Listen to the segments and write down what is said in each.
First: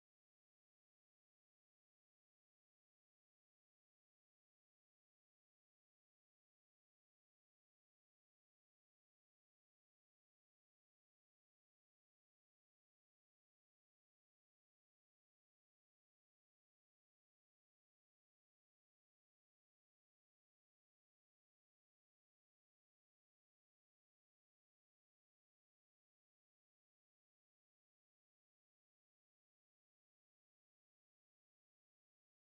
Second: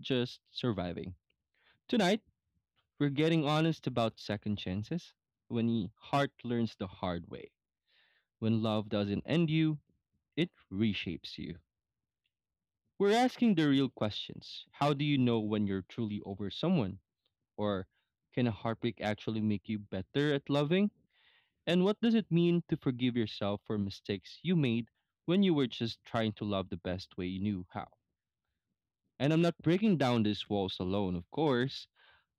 just surviving. Tonight, we're getting honest about second chances when the heart learns the hard way, when love doesn't end you, it reshapes you. We're asking the real questions. How do you know when you're truly over someone? Or can a heartbreak actually make you better at loving? And what does it mean to forgive yourself for mistakes you made when you were just trying to love the best way you knew how? And I'm not breaking down these walls alone, of course.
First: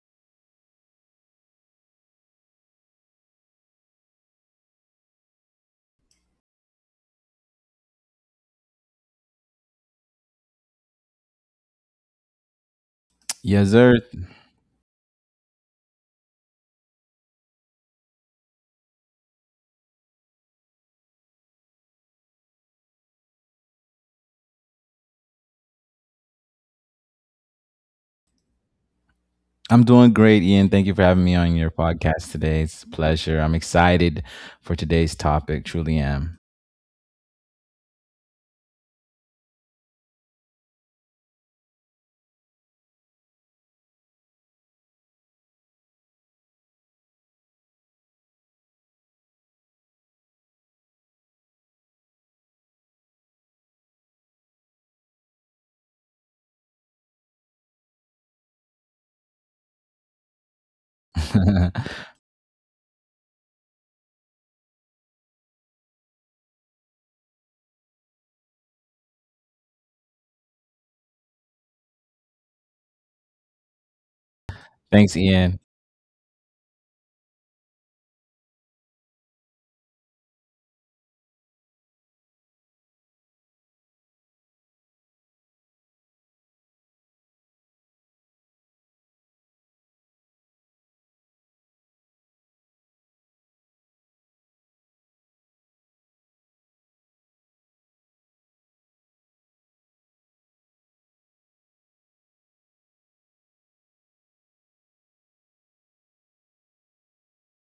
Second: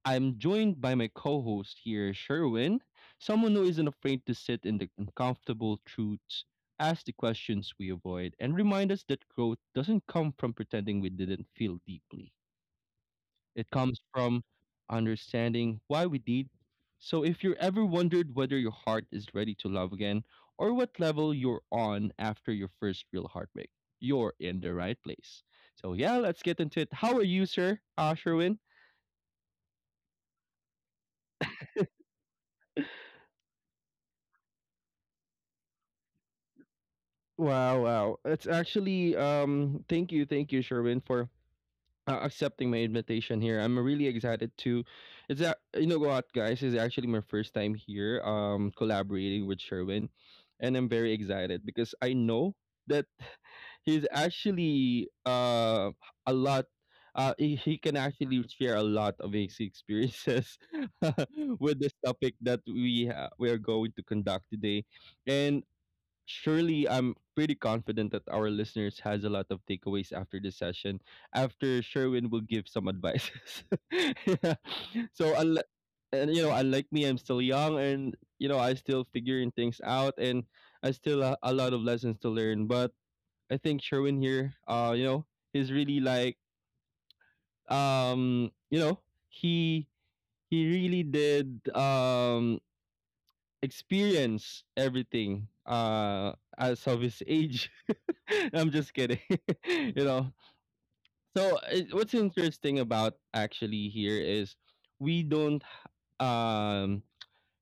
I'm joined by my co host here, Sherwin, someone who isn't afraid to sit in the uncomfortable truths, ask the questions we avoid, and remind us that growth doesn't come from pretending we didn't feel deeply. Yes, It sir. comes from understanding why we did. So if you're ever wondered whether your heart is ready to love again or what level you're on after your first real heartbreak, you're in the right place. So yeah, let's get into it. How are you, sir? Sherwin? I'm doing great, Ian. Thank you for having me on your podcast today. It's a pleasure. I'm excited for today's topic. Truly am. Wow, wow. It's actually thank you, Sherwin, for accepting my invitation here. I'm really excited to. You know what, guys? It's actually my first time here, collaborating with Sherwin, and I'm very excited because I know that he's actually a lot. He can actually share a lot of his experiences with this topic that we are going to conduct today, and surely I'm pretty confident that our listeners has a lot of takeaways after this session. After Sherwin will give some advices. yeah. Thanks, So Ian. unlike and unlike me, I'm still young, and I still figuring things out, and I still a lot of lessons to learn. But I think Sherwin here, is really like, um, you know, he really did experience everything as of his age I'm just kidding. you know. So what's interesting about actually here is we don't um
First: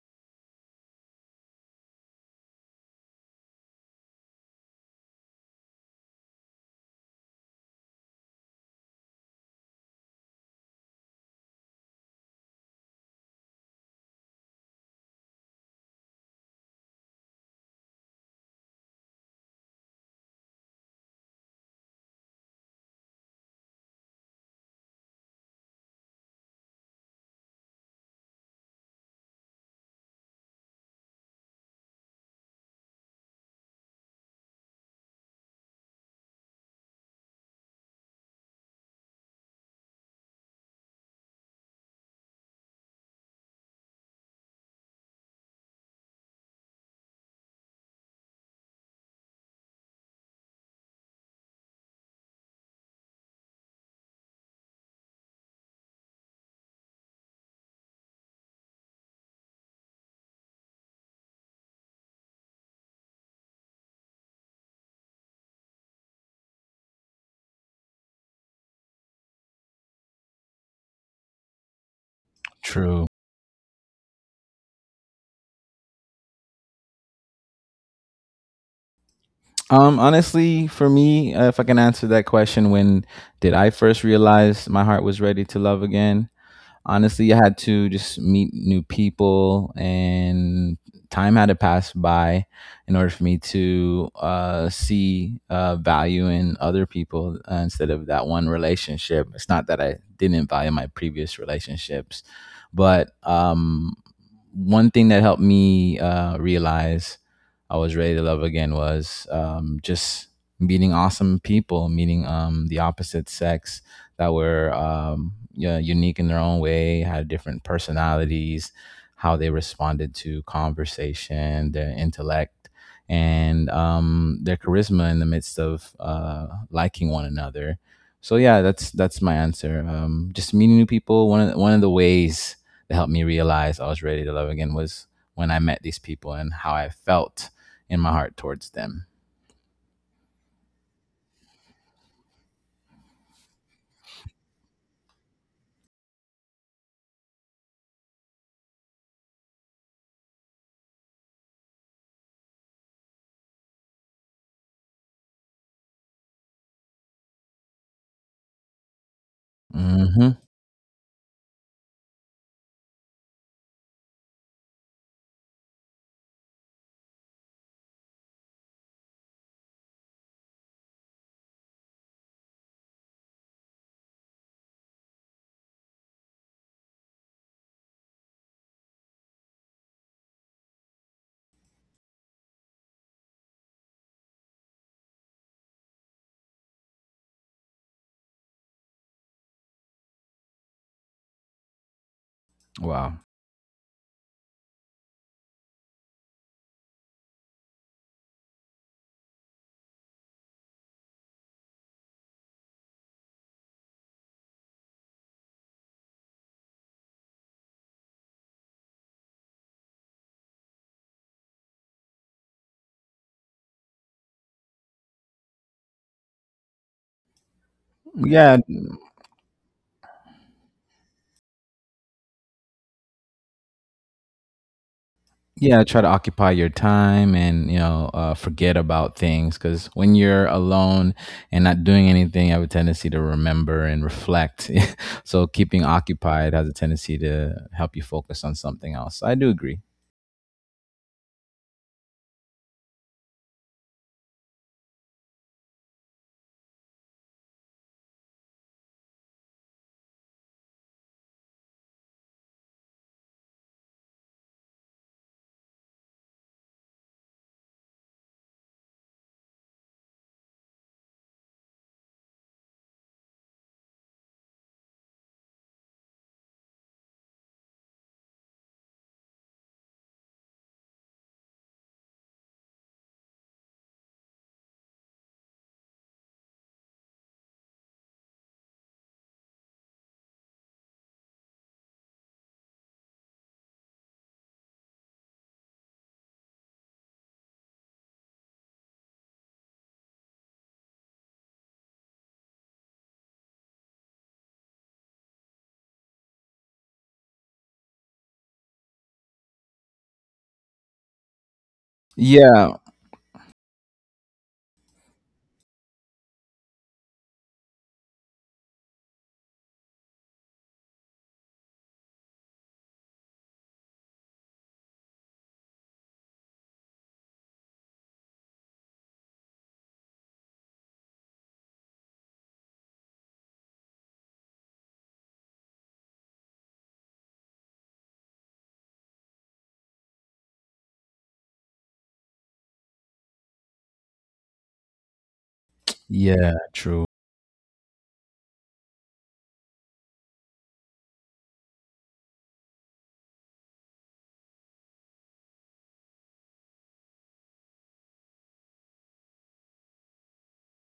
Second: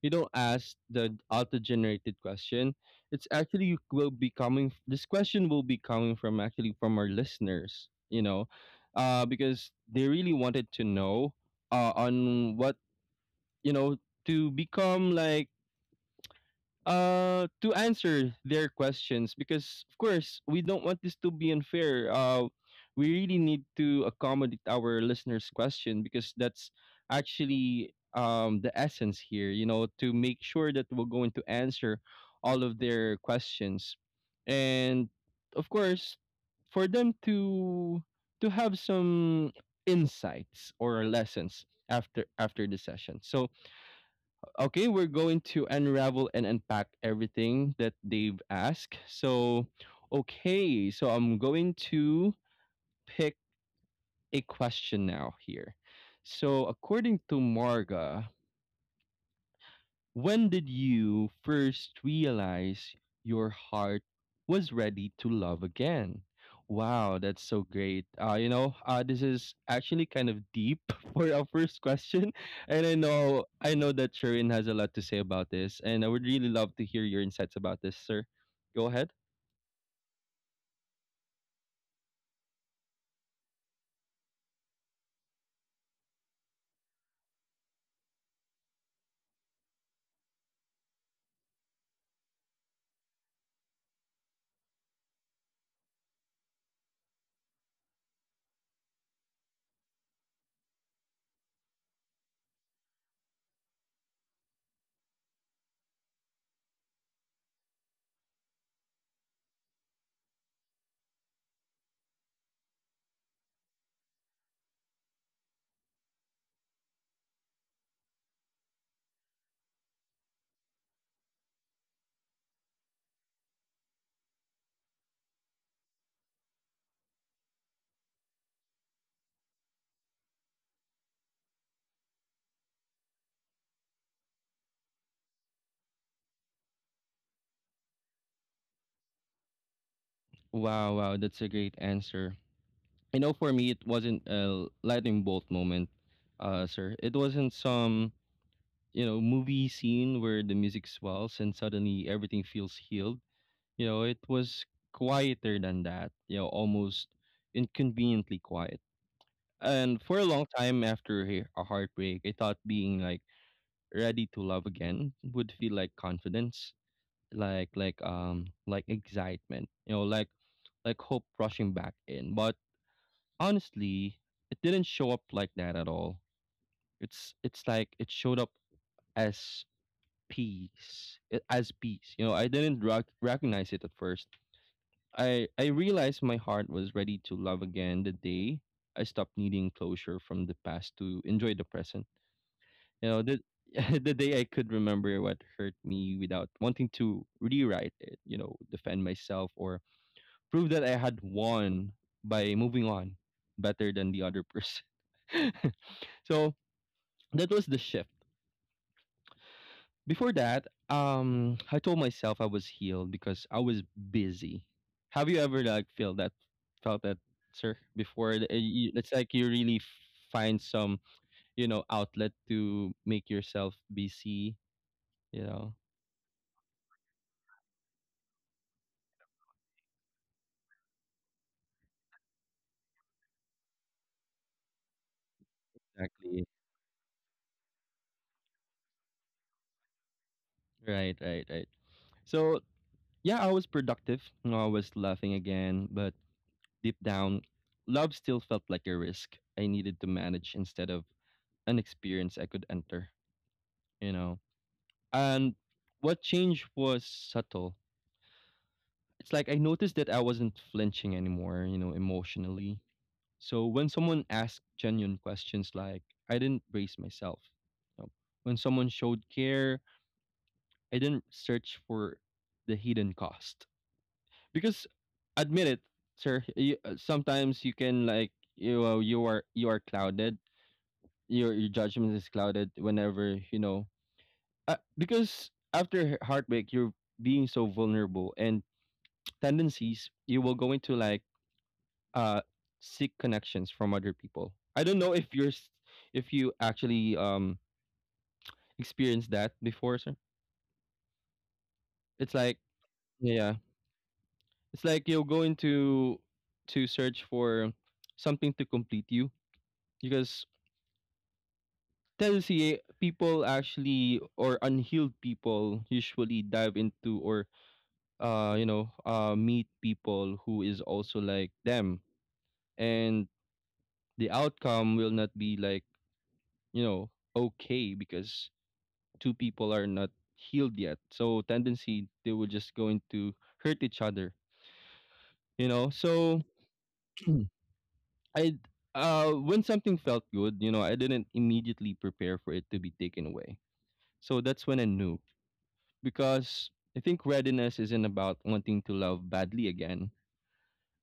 you don't ask the auto generated question. It's actually you will be coming this question will be coming from actually from our listeners, Because they really wanted to know on what, you know, to become like to answer their questions because of course we don't want this to be unfair. We really need to accommodate our listeners question because that's actually the essence here to make sure that we're going to answer all of their questions and of course for them to have some insights or lessons after the session so okay, we're going to unravel and unpack everything that they've asked. So, okay, so I'm going to pick a question now here. So, according to Marga, when did you first realize your heart was ready to love again? Wow, that's so great. This is actually kind of deep for our first question, and I True. know I know that Sharon has a lot to say about this, and I would really love to hear your insights about this, sir. Go ahead. Honestly, for me, if I can answer that question, when did I first realize my heart was ready to love again? Honestly, I had to just meet new people, and time had to pass by in order for me to see value in other people, instead of that one relationship. It's not that I didn't value my previous relationships, but one thing that helped me realize I was ready to love again was, just meeting awesome people, meeting, the opposite sex that were, yeah, unique in their own way, had different personalities, how they responded to conversation, their intellect, and their charisma in the midst of liking one another. So yeah, that's my answer. Just meeting new people. One of the ways that helped me realize I was ready to love again was when I met these people and how I felt in my heart towards them. Wow, wow, that's a great answer. You know, for me, it wasn't a lightning bolt moment, sir. It wasn't some movie scene where the music swells and suddenly everything feels healed. It was quieter than that. Almost inconveniently quiet. And for a hmm long time after a heartbreak, I thought being like ready to love again would feel like confidence, like excitement, like hope rushing back in. But honestly, it didn't show up like that at all. It's like it showed up as peace. As peace. You know, I didn't recognize it at first. I realized my heart was ready to love again the day I stopped needing closure from the past to enjoy the present. You Wow. know, the the day I could remember what hurt me without wanting to rewrite it. You know, defend myself or prove that I had won by moving on better than the other person. So that was the shift. Before that, I told myself I was healed because I was busy. Have you ever like felt that, sir? Before That, uh, Yeah, you- it's like you really find some, outlet to make yourself busy. You know, yeah, try to occupy your time, and you know, forget about things, because when you're alone and not doing anything, you have a tendency to remember and reflect. So keeping exactly. occupied has a tendency to help you focus on something else. I do agree. Right, right, right. So yeah, I was productive. I was laughing again, but deep down, love still felt like a risk I needed to manage instead of an experience I could enter. You know And what changed was subtle. It's like I noticed that I wasn't flinching anymore, emotionally. So when someone asked genuine questions like, I didn't brace myself. you know. When someone showed care, I didn't search for the hidden cost. Because admit it, sir, sometimes you can like you are clouded. Your judgment is clouded whenever, because after heartbreak you're being so vulnerable and tendencies, you will go into like uh seek connections from other people. I don't know if if you actually experienced that before, sir. It's like Yeah, yeah, it's like you'll go into to search for something to complete you because tendency people actually or unhealed people usually dive into or meet people who is also like them and the outcome will not be like you know, okay because two people are not healed yet. So tendency they will just going to hurt each other. So yeah, true. I when something felt good, I didn't immediately prepare for it to be taken away. So that's when I knew because I think readiness isn't about wanting to love badly again,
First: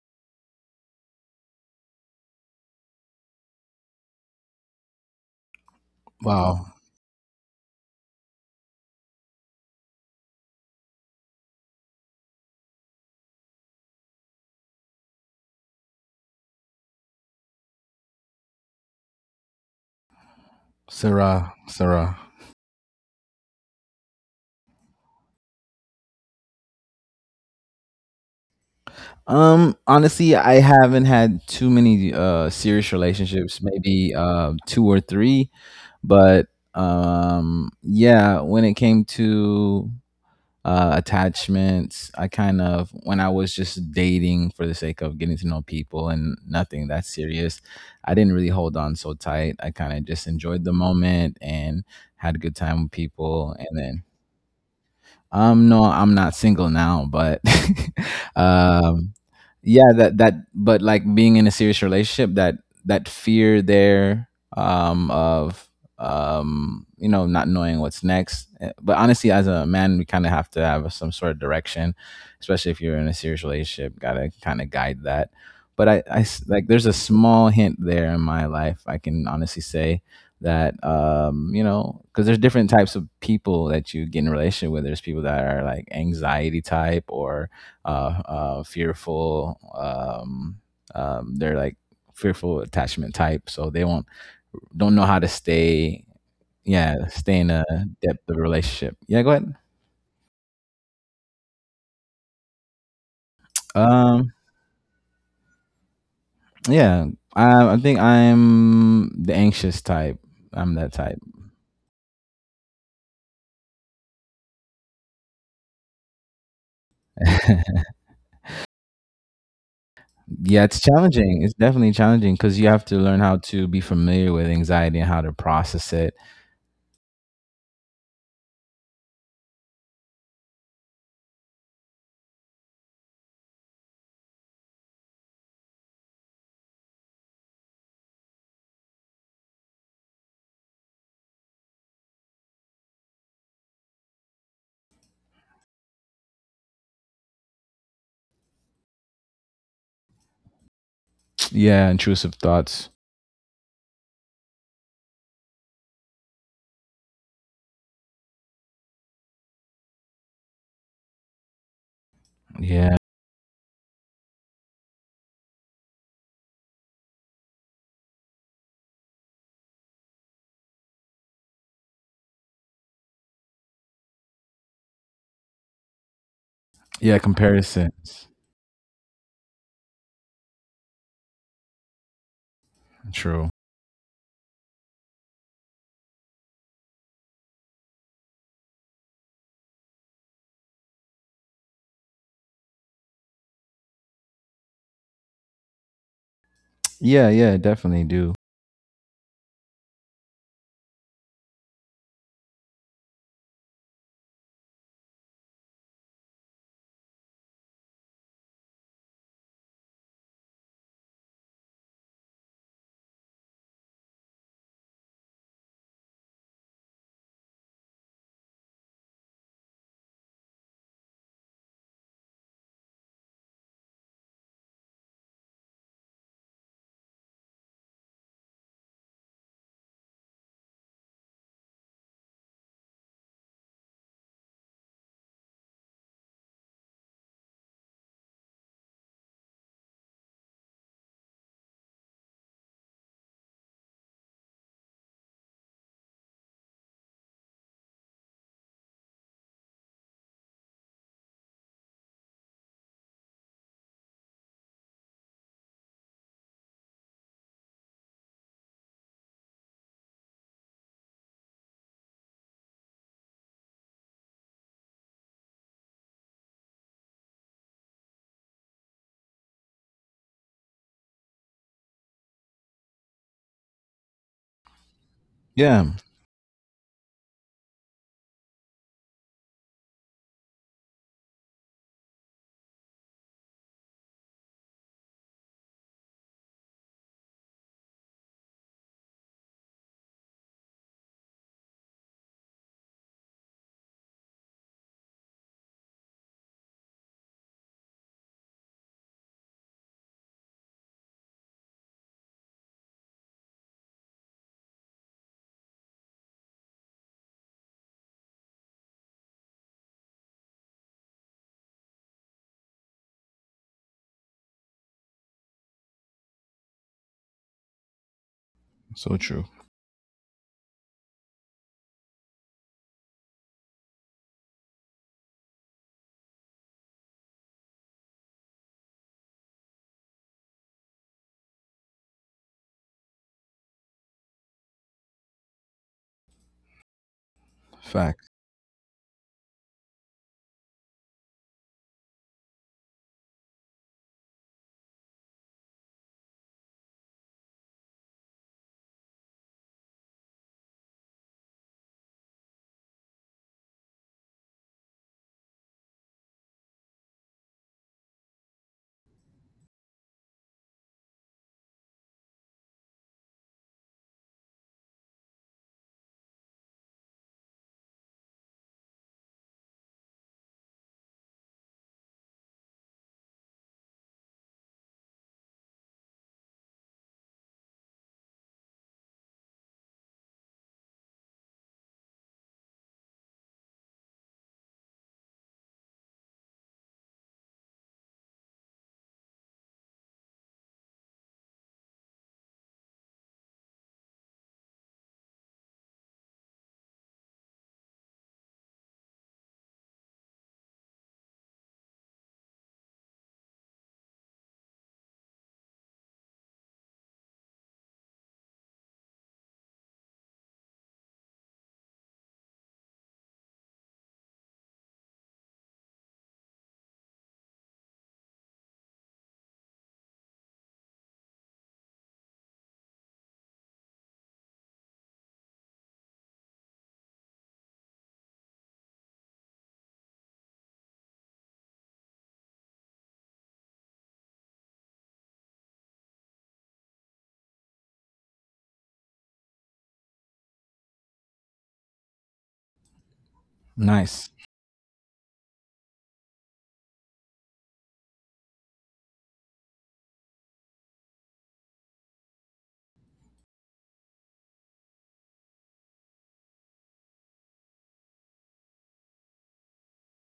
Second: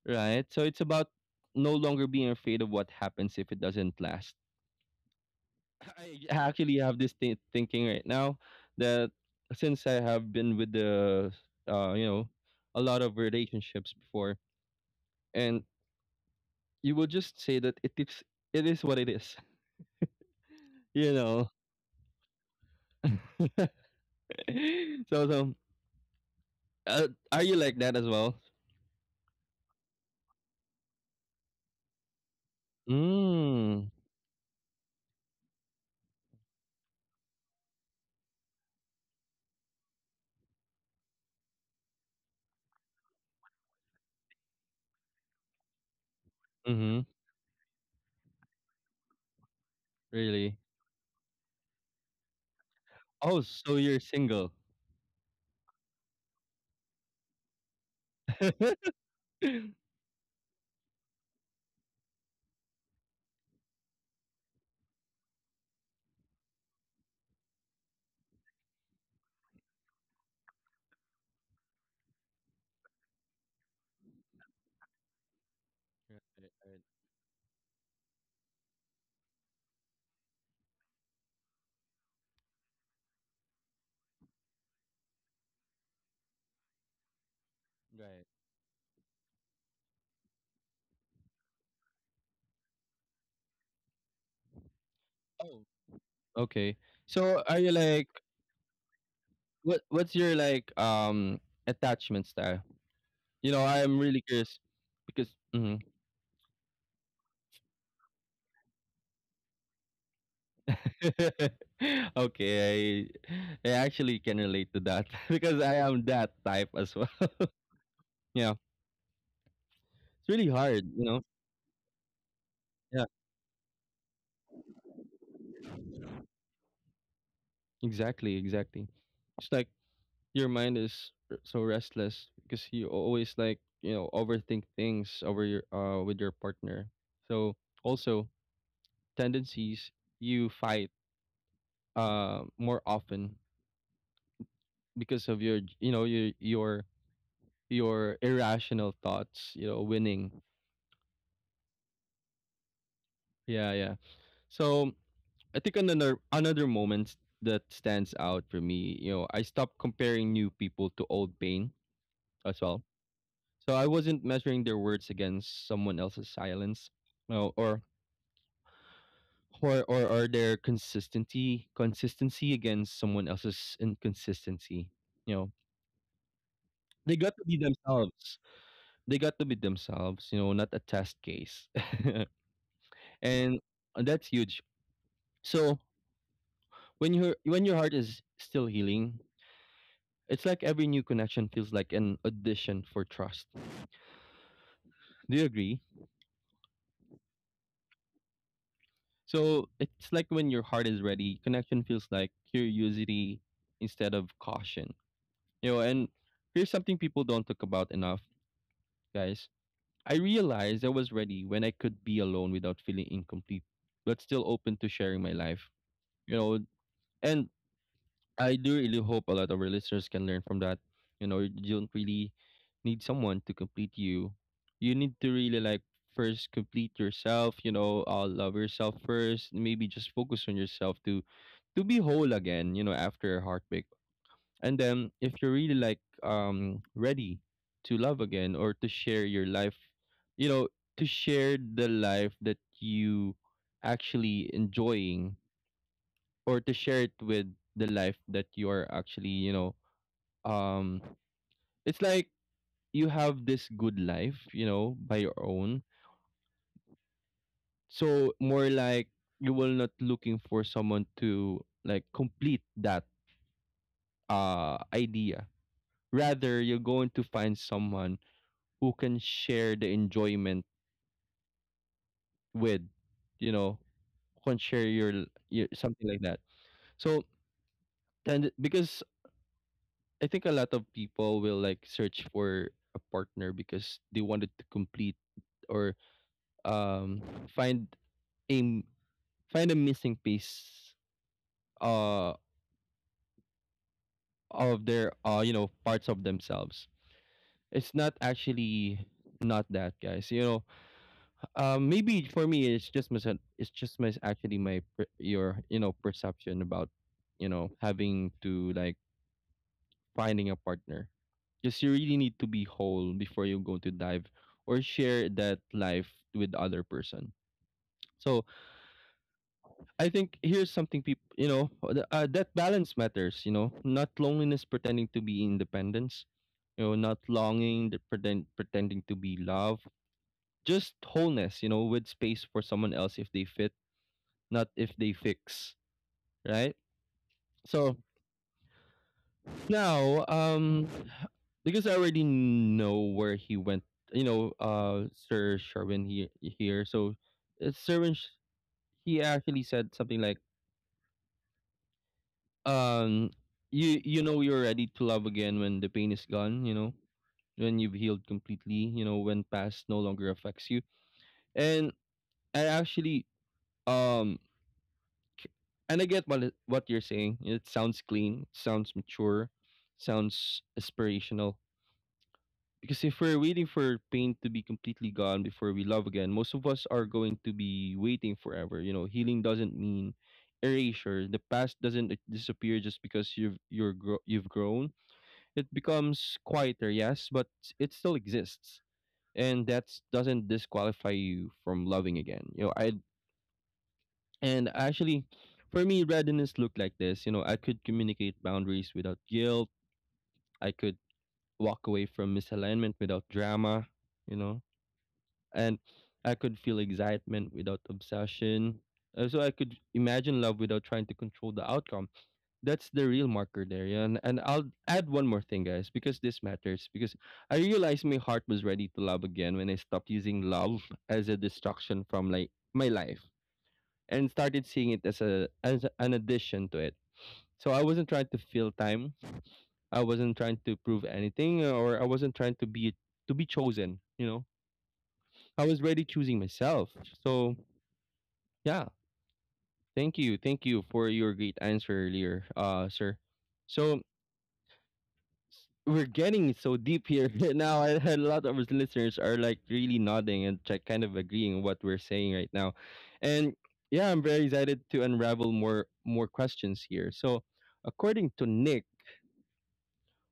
right? So it's about no longer being afraid of what happens if it doesn't last. I Wow. actually have this thinking right now that since I have been with the you know a lot of relationships before and you will just say that it is what it is you know Sarah, Sarah. so are you like that as well? Honestly, I haven't had too many serious relationships, Mm. maybe two or three, but yeah, when it came to attachments. I kind of, when I was just dating for the sake of getting to know people and nothing that Mhm. serious, I didn't really hold on so tight. I kind of just enjoyed Really? the moment and had a good time with Oh, people. And so then you're single? No, I'm not single now, but um, yeah, that that but like being in a serious relationship, that that fear there of you know, not knowing what's next. Eh, but honestly, as a man, we kind of have to have some sort of direction, especially if you're in a serious relationship. Gotta kind of guide that. But Right, like there's a small hint there in my life. I can honestly say that you know, because there's different types of people that you get in a relationship with, there's people that are like anxiety type or right, right. Fearful, they're like fearful attachment type, so they won't, don't know how to Oh, stay, okay. yeah, stay in So a are you like depth of relationship, yeah, go ahead. what's your attachment style? You know, I am really um curious because mhm. yeah, I think I'm the anxious type. I'm that type. okay, I actually can relate to that because I am that type as well. yeah, it's really Yeah, it's hard. challenging. It's definitely challenging because you have to Yeah, learn how to be familiar with anxiety and how to process it. exactly, exactly. It's like your mind is so restless because you always like overthink things over your with your partner. So also tendencies you fight more often because of your irrational thoughts, winning. Yeah, intrusive thoughts. Yeah, yeah. So I think another moment that stands out for me, I stopped comparing new people to old pain as well. Yeah. So I wasn't measuring their words against someone else's silence, you know, or or their consistency against someone else's inconsistency. You know, Yeah, they got to be comparisons. themselves. They got to be themselves. You know, not a test case, True. and that's huge. So when your heart is still healing, it's like every new connection feels like an audition for trust. Do you agree? Yeah, yeah, definitely do. So it's like when your heart is ready, connection feels like curiosity instead of caution. You know, and here's something people don't talk about enough, guys. I realized I was ready when I could be alone without feeling incomplete, but still open to sharing my life. You know, and I do really hope a lot of our listeners can learn from that. You know, you don't really need someone to complete you. You need to really like first complete yourself, love yourself first, maybe just focus on yourself to be whole again, after a heartbreak. And then if you're really like ready to love again or to share your life, you know, to share the life that you actually enjoying or to share it with the life that you are actually, um it's like you have this good life, by your own. So more like you will not looking for someone to like complete that idea. Rather, you're going to find someone who can share the enjoyment with, you know, who can share your Yeah, something like that. So and Because I think a lot of people will like search for a partner because they wanted to complete or um find a m- find a missing piece uh of their you know parts of themselves. It's not actually not that guys. You know, maybe for me it's just mis actually your you know perception about you know having to like finding a partner because you really need to be whole before you go to dive or share that life with the other person so so true. I think here's something people you know that balance matters, you know, not loneliness pretending to be independence, you know, not longing that pretending to be love, just wholeness, you know, with space for someone else if they fit, not if they fix, right? so Fact. Now, because I already know where he went, you know, Sir Sherwin he, here. So, Sherwin, he actually said something like, um, you know you're ready to love again when the pain is gone, you know, when you've healed completely, you know, when past no longer affects you. And I actually, um, c- and I get what you're saying. It sounds clean, sounds mature, sounds aspirational. Because if we're waiting for pain to be completely gone before we love again, most of us are going to be waiting forever. You know, healing doesn't mean erasure. The past doesn't disappear just because you've grown. It becomes quieter, yes, but it still exists, and that doesn't disqualify you from loving again. You know, I and actually, for me, readiness looked like this. You know, I could communicate boundaries without guilt. I could walk away from misalignment without drama. You know, and I could feel excitement without obsession. So I could imagine love without trying to control the outcome. That's the real marker there. Yeah? And I'll add one more thing, guys, because this matters. Because I realized my heart was ready to love again when I stopped using love as a distraction from like my life and started seeing it as a as an addition to it. So I wasn't trying to fill time. I wasn't trying to prove anything, or I wasn't trying to be chosen. You know, I was already choosing myself. So yeah, thank you for your great answer earlier, sir. So Nice. we're getting so deep here now. I had a lot of our listeners are like really nodding and like kind of agreeing what we're saying right now, and yeah, I'm very excited to unravel more questions here. So according to Nick,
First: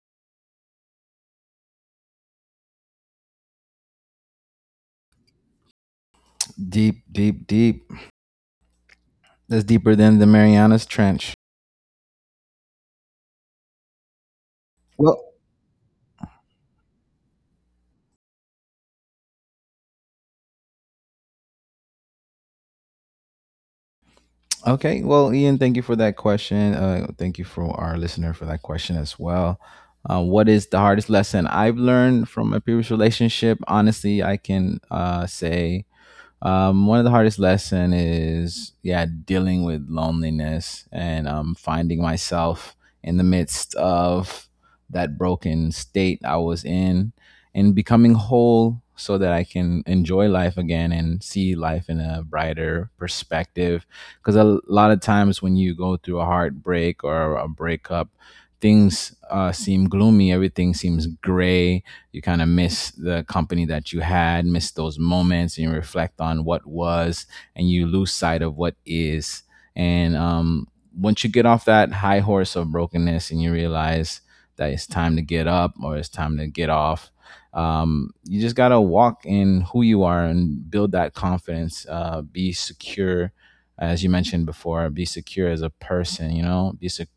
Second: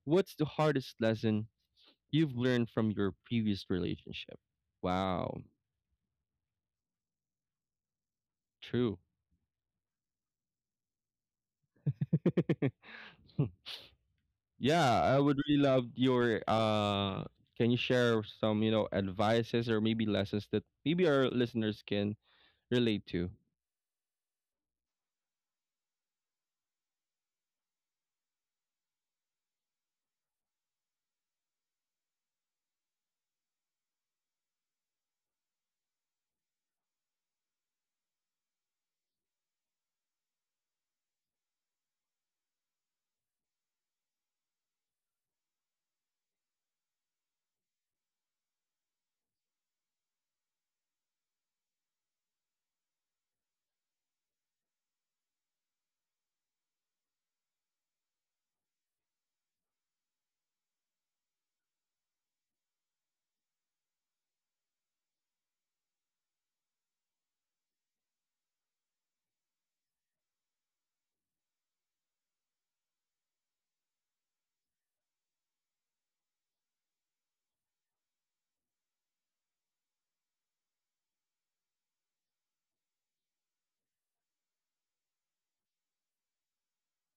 what's the hardest lesson you've learned from your previous relationship? Wow, Deep, deep, deep. true. That's deeper than the Marianas Trench. Yeah, I Well, would really love your can you share some, you know, advices or maybe lessons that maybe our listeners can relate to? okay, well, Ian, thank you for that question. Thank you for our listener for that question as well. What is the hardest lesson I've learned from my previous relationship? Honestly, I can say, one of the hardest lesson is yeah, dealing with loneliness and finding myself in the midst of that broken state I was in, and becoming whole so that I can enjoy life again and see life in a brighter perspective, because a lot of times when you go through a heartbreak or a breakup, things seem gloomy, everything seems gray, you kind of miss the company that you had, miss those moments, and you reflect on what was, and you lose sight of what is. And once you get off that high horse of brokenness and you realize that it's time to get up or it's time to get off, you just got to walk in who you are and build that confidence, be secure. As you mentioned before, be secure as a person, you know,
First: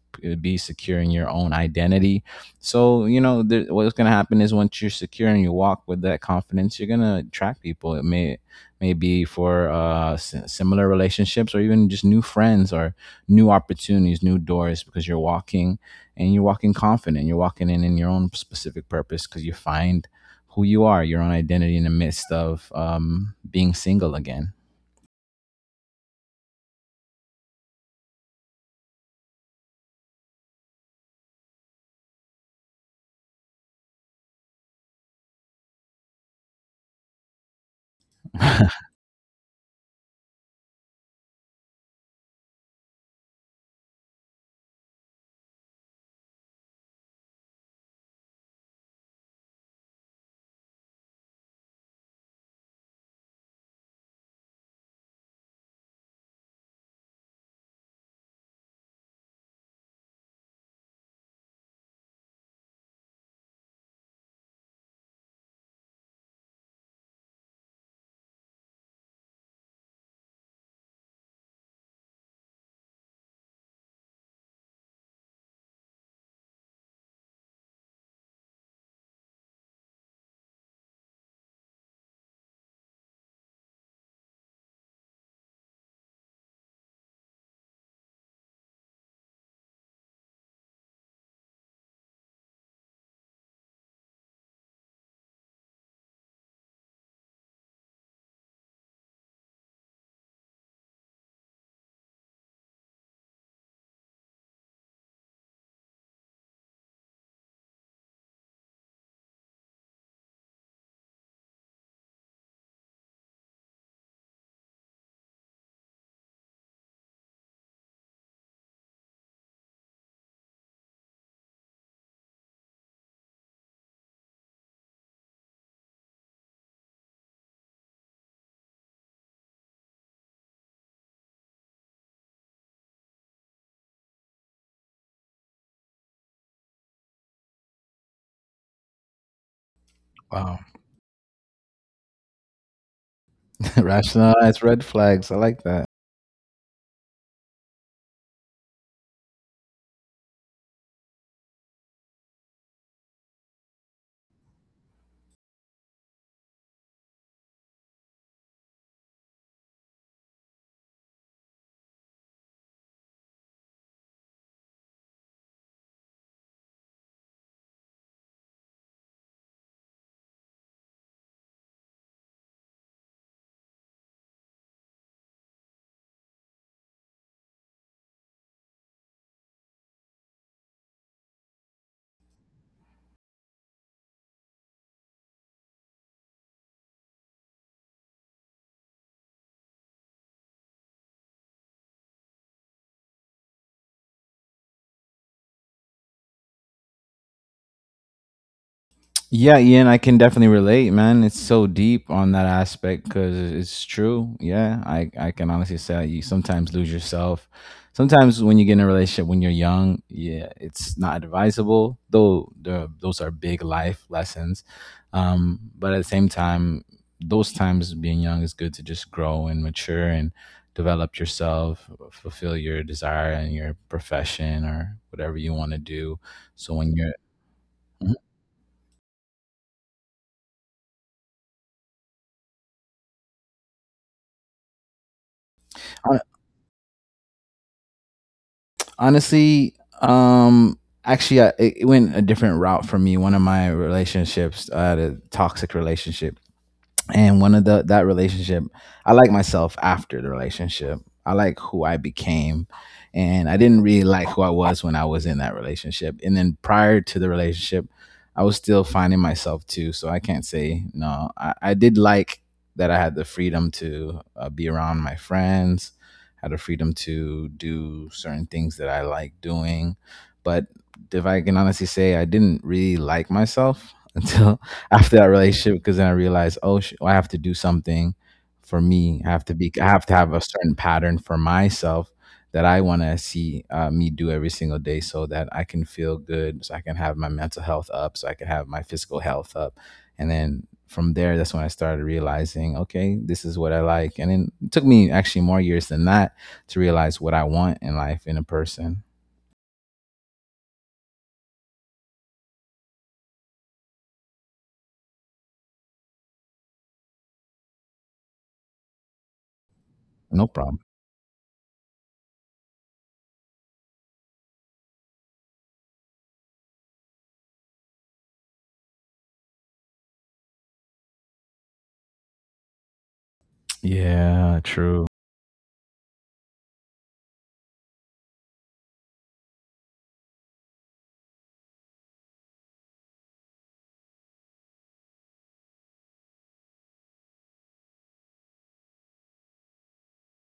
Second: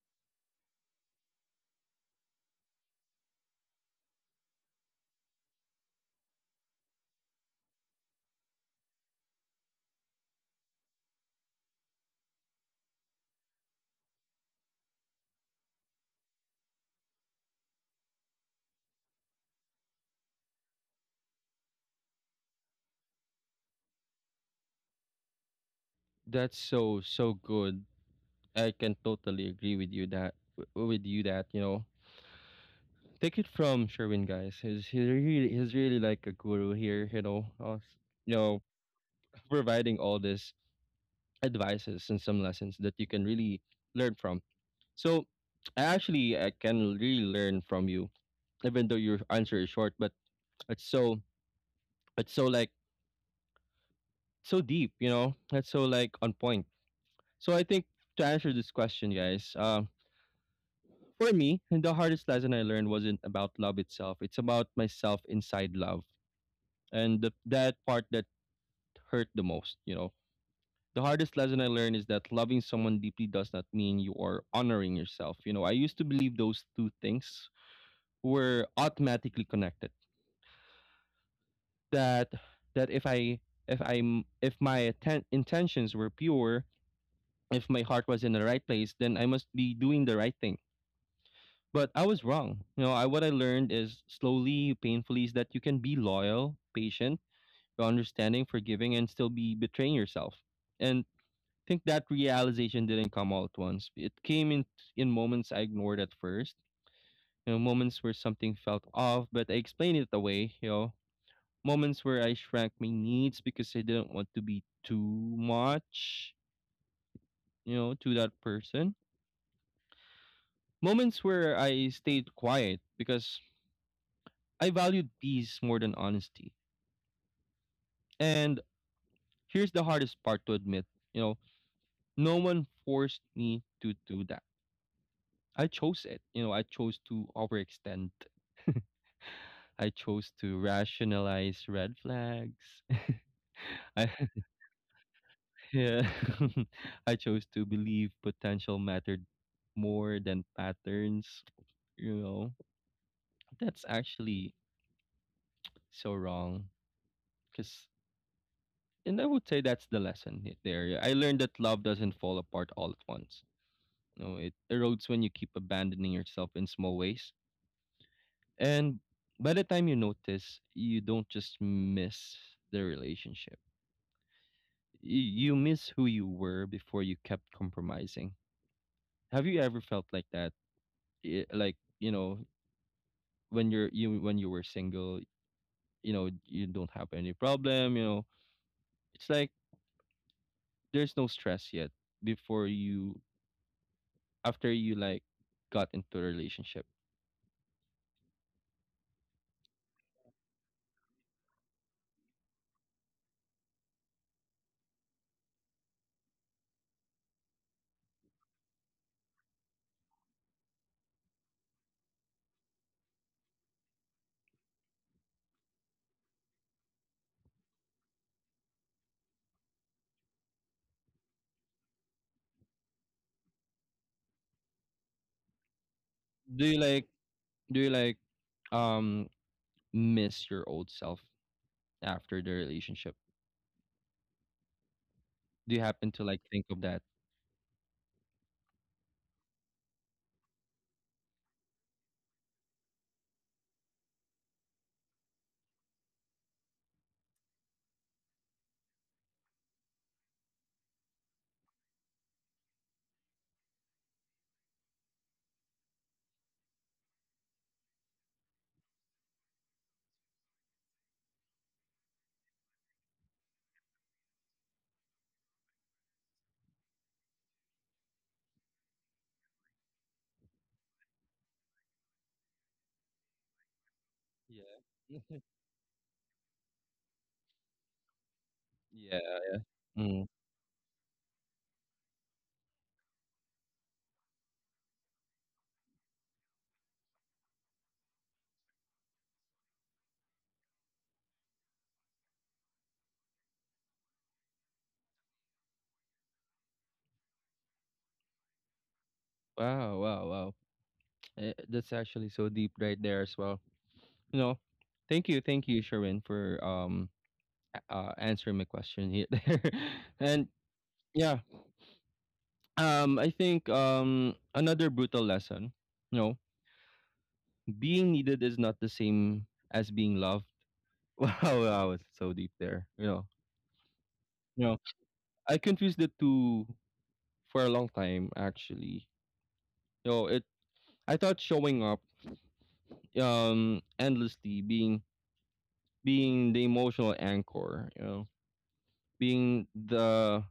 be secure in your own identity, so you know there, what's gonna happen is once you're secure and you walk with that confidence, you're gonna attract people. It may be for similar relationships, or even just new friends or new opportunities, new doors, because you're walking and you're walking confident. You're walking in your own specific purpose because you find who you are, your own identity in the midst of being single again. That's so good. I can totally agree with you with you that, you know. Take it from Sherwin guys. He's really like a guru here, you know. You know, providing all these advices and some lessons that you can really learn from. So, I can really learn from you even though your answer is short, but it's it's so like so deep, you know. It's so like on point. So I think to answer this question, guys, for me, the hardest lesson I learned wasn't about love itself. It's about myself inside love, and that part that hurt the most, you know. The hardest lesson I learned is that loving someone deeply does not mean you are honoring yourself. You know, I used to believe those two things were automatically connected. That that if I'm if my intentions were pure, if my heart was in the right place, then I must be doing the right thing. But I was wrong. You know, I what I learned is slowly, painfully, is that you can be loyal, patient, understanding, forgiving, and still be betraying yourself. And I think that realization didn't come all at once. It came in moments I ignored at first. You know, moments where something felt off, but I explained it away. You know, moments where I shrank my needs because I didn't want to be too much. You know, to that person. Moments where I stayed quiet because I valued peace more than honesty. And here's the hardest part to admit, you know, no one forced me to do that. I chose it. You know, I chose to overextend. I chose Wow. to rationalize red flags. I Rationalize red flags. I like that. yeah. I chose to believe potential mattered more than patterns. You know, that's actually so wrong. Because and I would say that's the there. I learned that love doesn't fall apart all at once. You know, it erodes when you keep abandoning yourself in small ways. And by the time you notice, you don't just miss the relationship. You miss who you were before you kept compromising. Have you ever felt like that? Like, you know, when you were single, you know, you don't have any problem, you know. It's like there's no stress yet before you after you like got into a relationship? Yeah, Ian, I can definitely relate, man. It's so deep on that aspect because it's true. Yeah, I can honestly say that you sometimes lose yourself. Sometimes when you get in a relationship when you're young, yeah, it's not advisable, though the, those are big life lessons. But at the same time, those times being young is good to just grow and mature and develop yourself, fulfill your desire and your profession or whatever you want to do. Do So you when like you're do you like um miss your old self after the relationship? Do you happen Mhm. to like think of that? Honestly, um, actually, it it went a different route for me. One of my relationships, I had a toxic relationship, and one of the that relationship, I like myself after the relationship. I like who I became, and I didn't really like who I was when I was in that relationship. And then prior to the relationship, I was still finding myself too, so I can't say no. I did like that I had the freedom to be around my friends, had the freedom to do certain things that I like doing. But if I can honestly say, I didn't really like myself until after that Yeah. relationship, because then I realized, oh, sh- I have to do something for me. I have yeah. to be, I have to Mm. have a certain pattern for myself that I want to see me do every single day, so that I can feel good, so I can have my mental health up, so I can have my physical health up. And then from there, that's when I started realizing, okay, this is what I like. And then it took me actually more years than that to realize what I want in life in a person. Wow, wow, wow. Eh, that's actually so deep right there as well. You know, thank you, Sherwin, for answering my question here. No And problem. yeah, I think another brutal lesson, you know, being needed is not the same as being loved. Wow, I was so deep there. Yeah, You know, true. I confused the two for a long time. Actually, you know, it. I thought showing up, endlessly being the emotional anchor. You know, being the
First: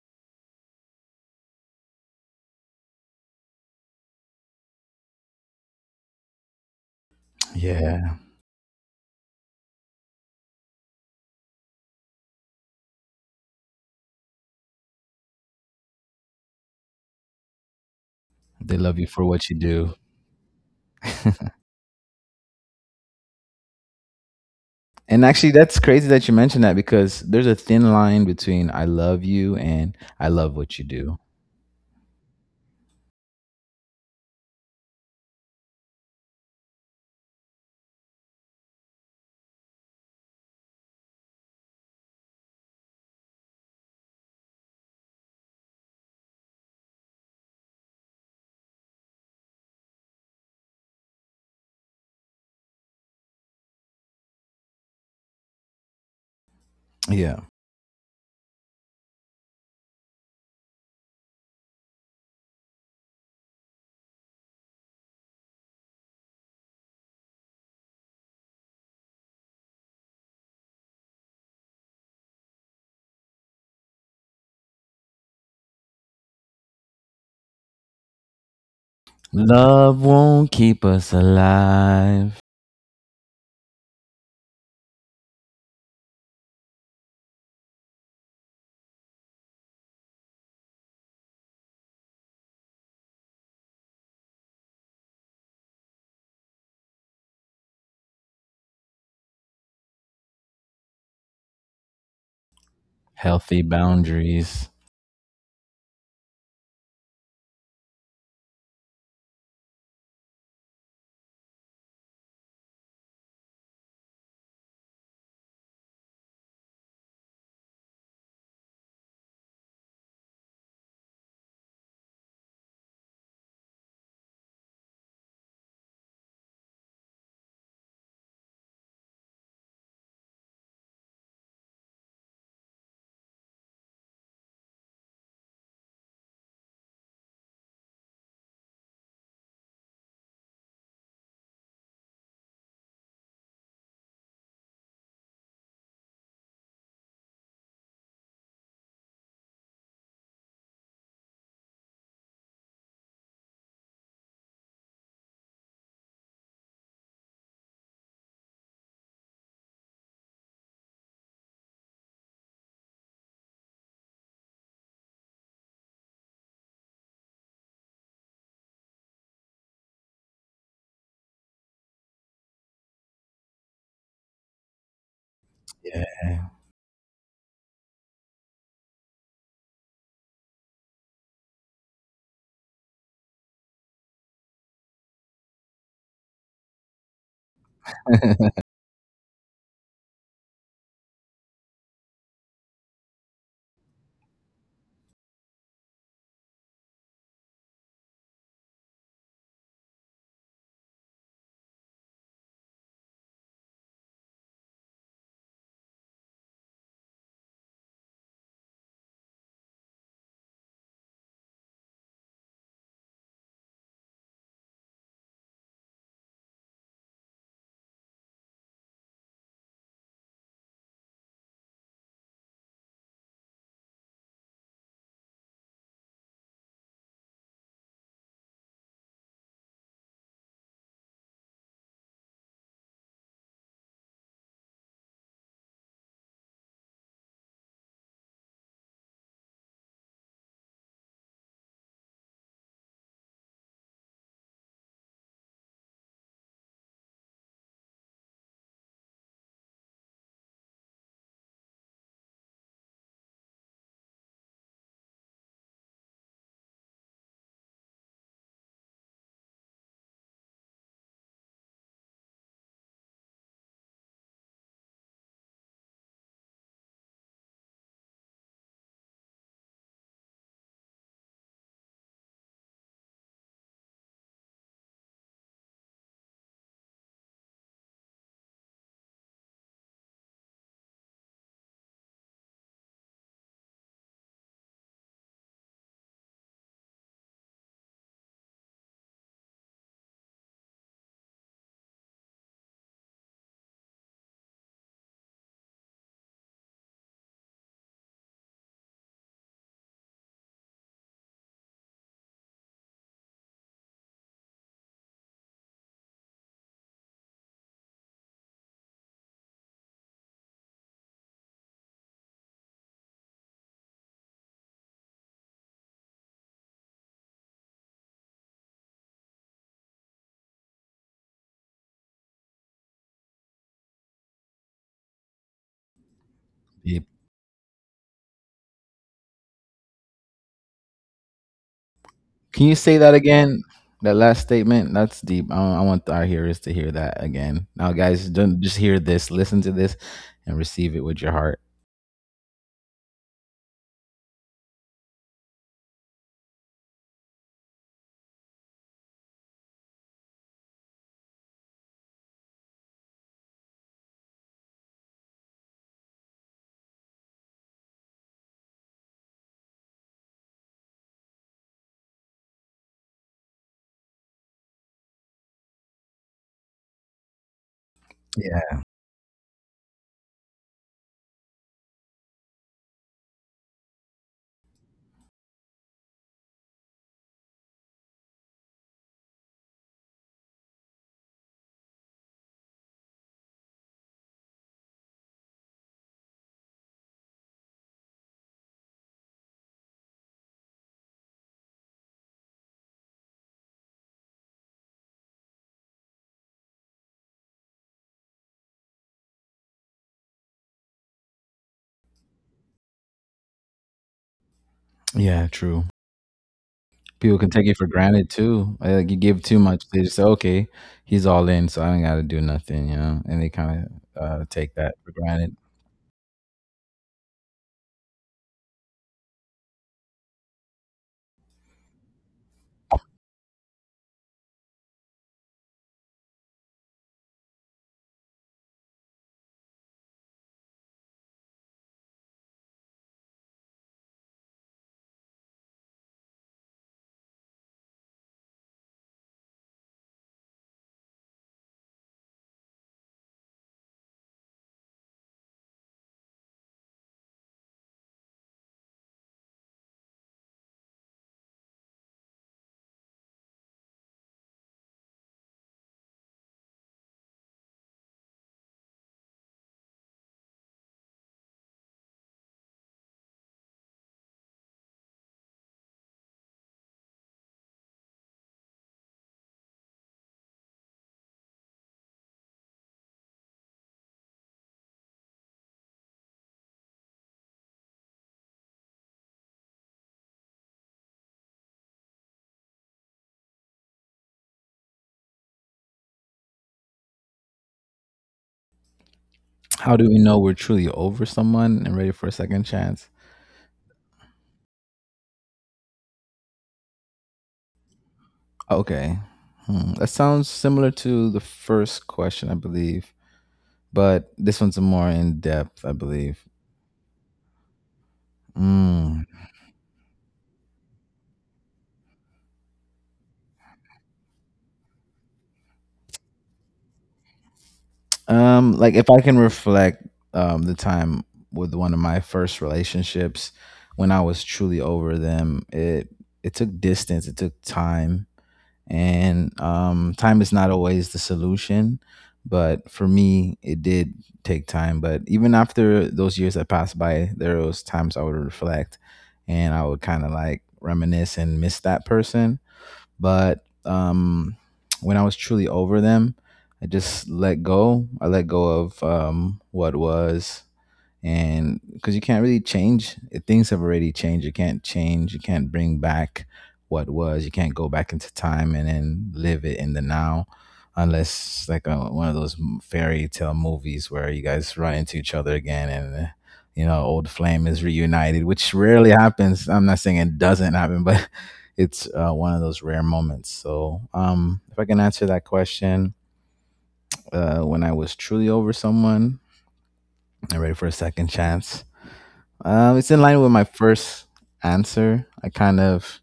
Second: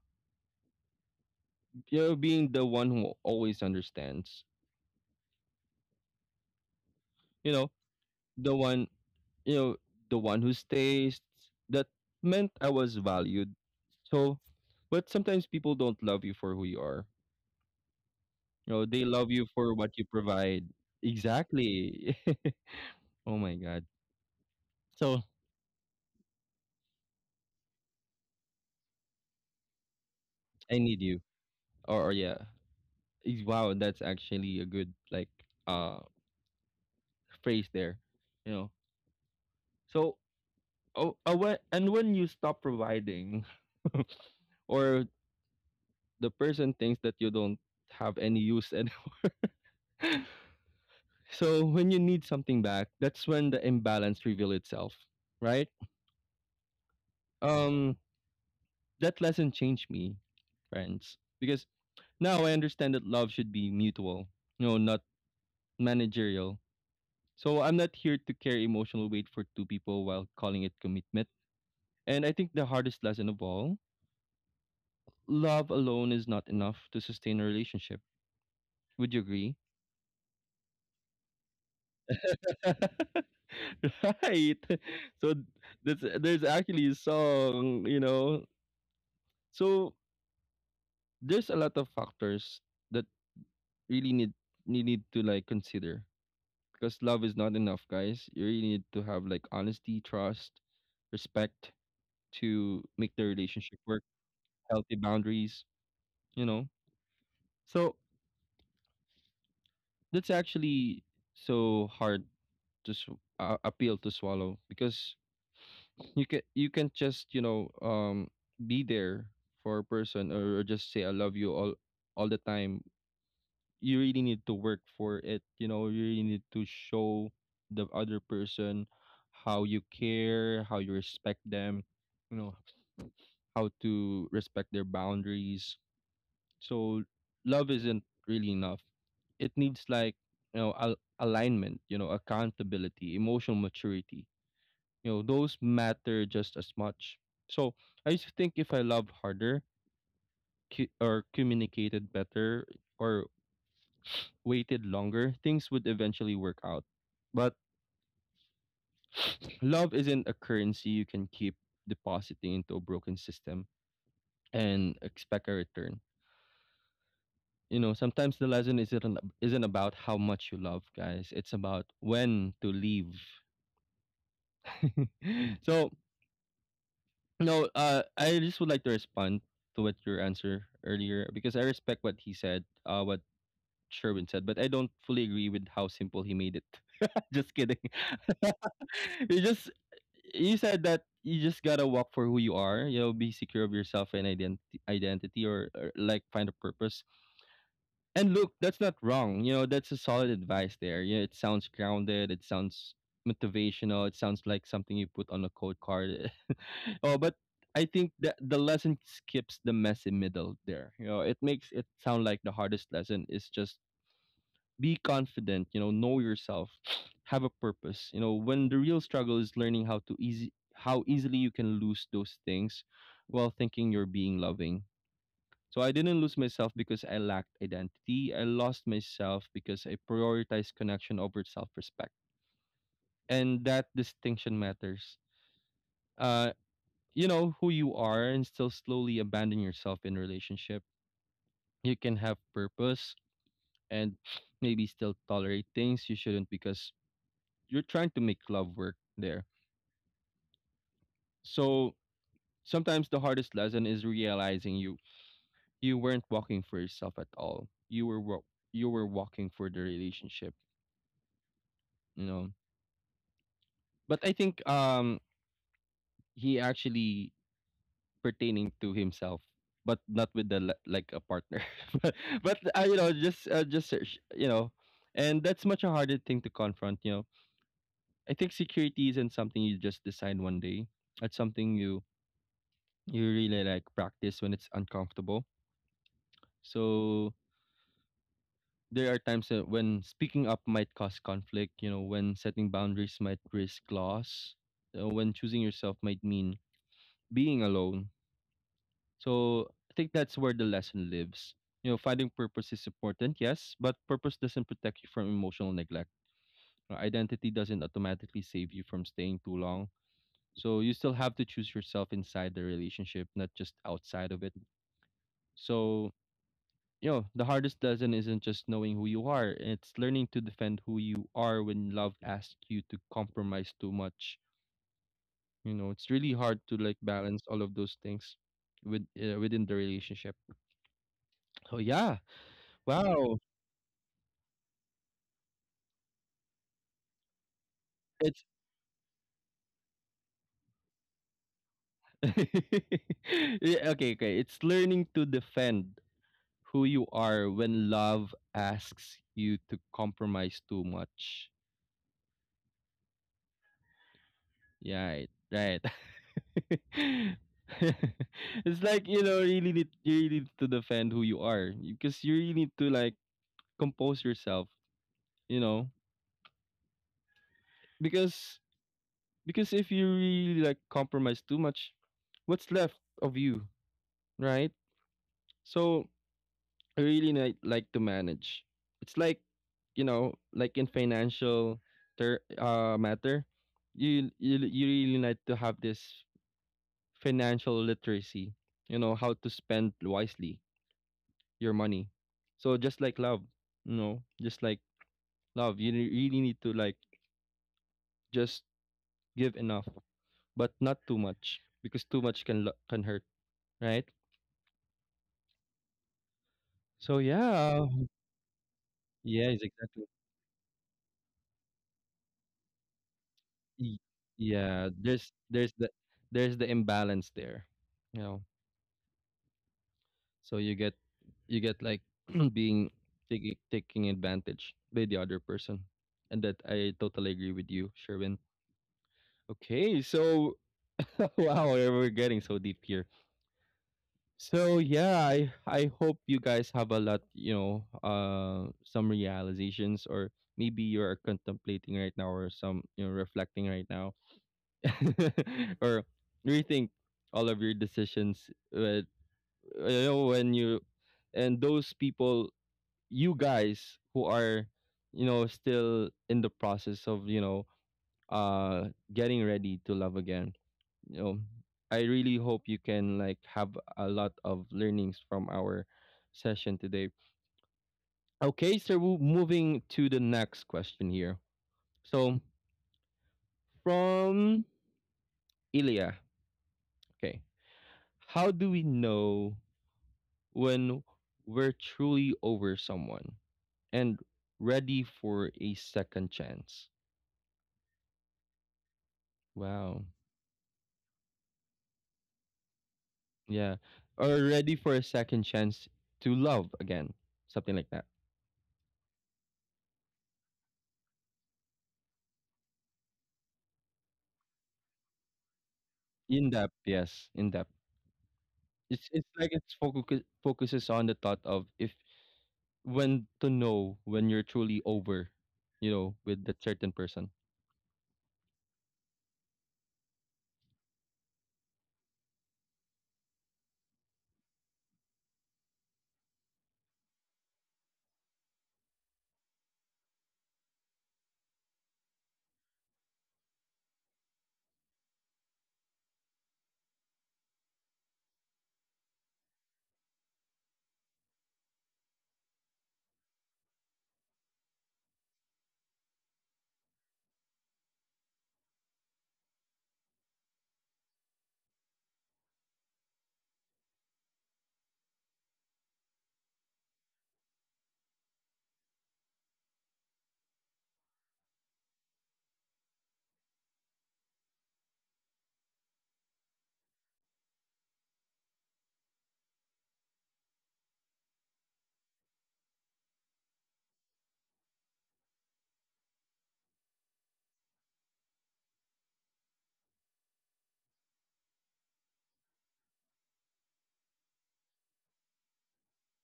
you know being the one who always understands. You know, Yeah. the one you know the one who stays. That meant I was valued. So, but sometimes people don't love you for who you are. You They know, love they you for love you what you for do. what you provide. Exactly. Oh my god. So And actually, that's crazy that you mentioned that because there's a thin line between I love you and I love I what you need do. you. Or yeah. Wow, that's actually a good like uh phrase there. You know. So oh, and when you stop providing or the person thinks that you don't have any use anymore. So when you need something back, that's when the imbalance reveal itself, right? Yeah. Um that lesson changed me, friends, because now I understand that love should be mutual, you know, not managerial. So I'm not here to carry emotional weight for two people while calling it commitment. And I think the hardest lesson of all, love alone is not enough to sustain a relationship. Would you agree? Love won't keep us alive. Right. So that's there's actually a song, you know. So there's a lot of factors that really need you need to like consider because love is not enough, guys. You really need to have like honesty, trust, respect to make the Healthy relationship work, boundaries. healthy boundaries, you know. So that's actually so hard to appeal to swallow because you can just you know be there for a person or just say I love you all the time. You really need to work for it. You know, you really need to show the other person how you care, how you respect them, you know, how to respect their boundaries. So love isn't really enough. It needs like, you know, alignment, you know, accountability, emotional maturity. You know, those matter just as much. So I used to think if I love harder or communicated better or waited longer, things would eventually work out. But love isn't a currency you can keep depositing into a broken system and expect a return. You know, sometimes the lesson isn't about how much you love, guys. It's about when to leave. So, Yeah. no, I just would like to respond to what your answer earlier because I respect what he said, what Sherwin said, but I don't fully agree with how simple he made it. Just kidding. You just you said that you just gotta walk for who you are. You know, be secure of yourself and identity, or like find a purpose. And look, that's not wrong. You know, that's a solid advice there. You know, it sounds grounded. It sounds motivational. It sounds like something you put on a code card. Oh, but I think that the lesson skips the messy middle there. You know, it makes it sound like the hardest lesson is just be confident, know yourself, have a purpose, when the real struggle is learning how to easy how easily you can lose those things while thinking you're being loving. So I didn't lose myself because I lacked identity, I lost myself because I prioritized connection over self-respect, and that distinction matters. uh you know who you are and still slowly abandon yourself in relationship. You can have purpose and maybe still tolerate things you shouldn't because you're trying to make love work there. So sometimes the hardest lesson is realizing you weren't walking for yourself at all. You were walking for the relationship, you know. But I think he actually, pertaining to himself, but not with like a partner. But you know, just search, you know. And that's much a harder thing to confront, you know. I think security isn't something you just decide one day. It's something you really like practice when it's uncomfortable. So there are times that when speaking up might cause conflict, you know, when setting boundaries might risk loss, when choosing yourself might mean being alone. So I think that's where the lesson lives. You know, finding purpose is important, yes, but purpose doesn't protect you from emotional neglect. Identity doesn't automatically save you from staying too long. So you still have to choose yourself inside the relationship, not just outside of it. So, you know, the hardest lesson isn't just knowing who you are, it's learning to defend who you are when love asks you to compromise too much. You know, it's really hard to like Deep. balance all of those things with, within the relationship. So yeah, Can you say that wow. again? That last statement? That's deep. I want our hearers to hear that again. Now, guys, It's don't just hear this, listen to this, and receive it with your heart. yeah, okay, okay. It's learning to defend who you are when love asks you to compromise too much. Yeah, right. Right. It's like, you know, really need you really need to defend who you are because you really need to like compose yourself, you know, because Yeah. If you really like compromise too much, what's left of you, right? So I really like to manage. It's like, you know, like in financial matter, you really need to have this financial literacy, you know, how to spend wisely your money. So just like love, you know, just like love, you really need to like just give enough, but not too much because too much can can hurt, right? Yeah, true. So People can take it for yeah, granted too. I- like you give too yes, much, they exactly. just say, "Okay, he's all in, so I don't got to do nothing," you know. And they kind Y- of take Yeah, that for there's granted. there's the the imbalance there, you know. So you get like being taking advantage by the other person, and that I totally agree with you, Sherwin. Okay, so wow, we're getting so deep here. So yeah, I hope you guys have a lot, you know, some realizations, or maybe you are contemplating right now, or some, you know, reflecting right now, or rethink all of your decisions. Uh, you know, when you and those people, you guys who are, you know, still in the process of, you know, getting ready to love again, you know, I really hope you can like have a lot of learnings from our session today. Okay, so we're moving to the next question here. So, from Ilya. Okay, how do we know when we're truly over someone and ready for a second chance? How Wow. do we know we're truly over someone and ready for a second chance? Yeah, or ready for a second chance to love again, something like that. Okay, hmm, that sounds similar to the first question, I believe, but this one's more in depth, I believe. In-depth, yes, in-depth. It's Mm. it's like it's focuses on the thought of if when to know when you're truly over, you know, with that certain person. Like, if I can reflect the time with one of my first relationships, when I was truly over them, it took distance, it took time. And time is not always the solution, but for me it did take time. But even after those years that passed by, there was times I would reflect and I would kinda like reminisce and miss that person. But when I was truly over them, I just let go. I let go of what was, and because you can't really change, things have already changed, you can't change, you can't bring back what was, you can't go back into time and then live it in the now, unless like one of those fairy tale movies where you guys run into each other again, and you know, old flame is reunited, which rarely happens. I'm not saying it doesn't happen, but it's, one of those rare moments. So if I can answer that question, when I was truly over someone and ready for a second chance, it's in line with my first answer. I kind of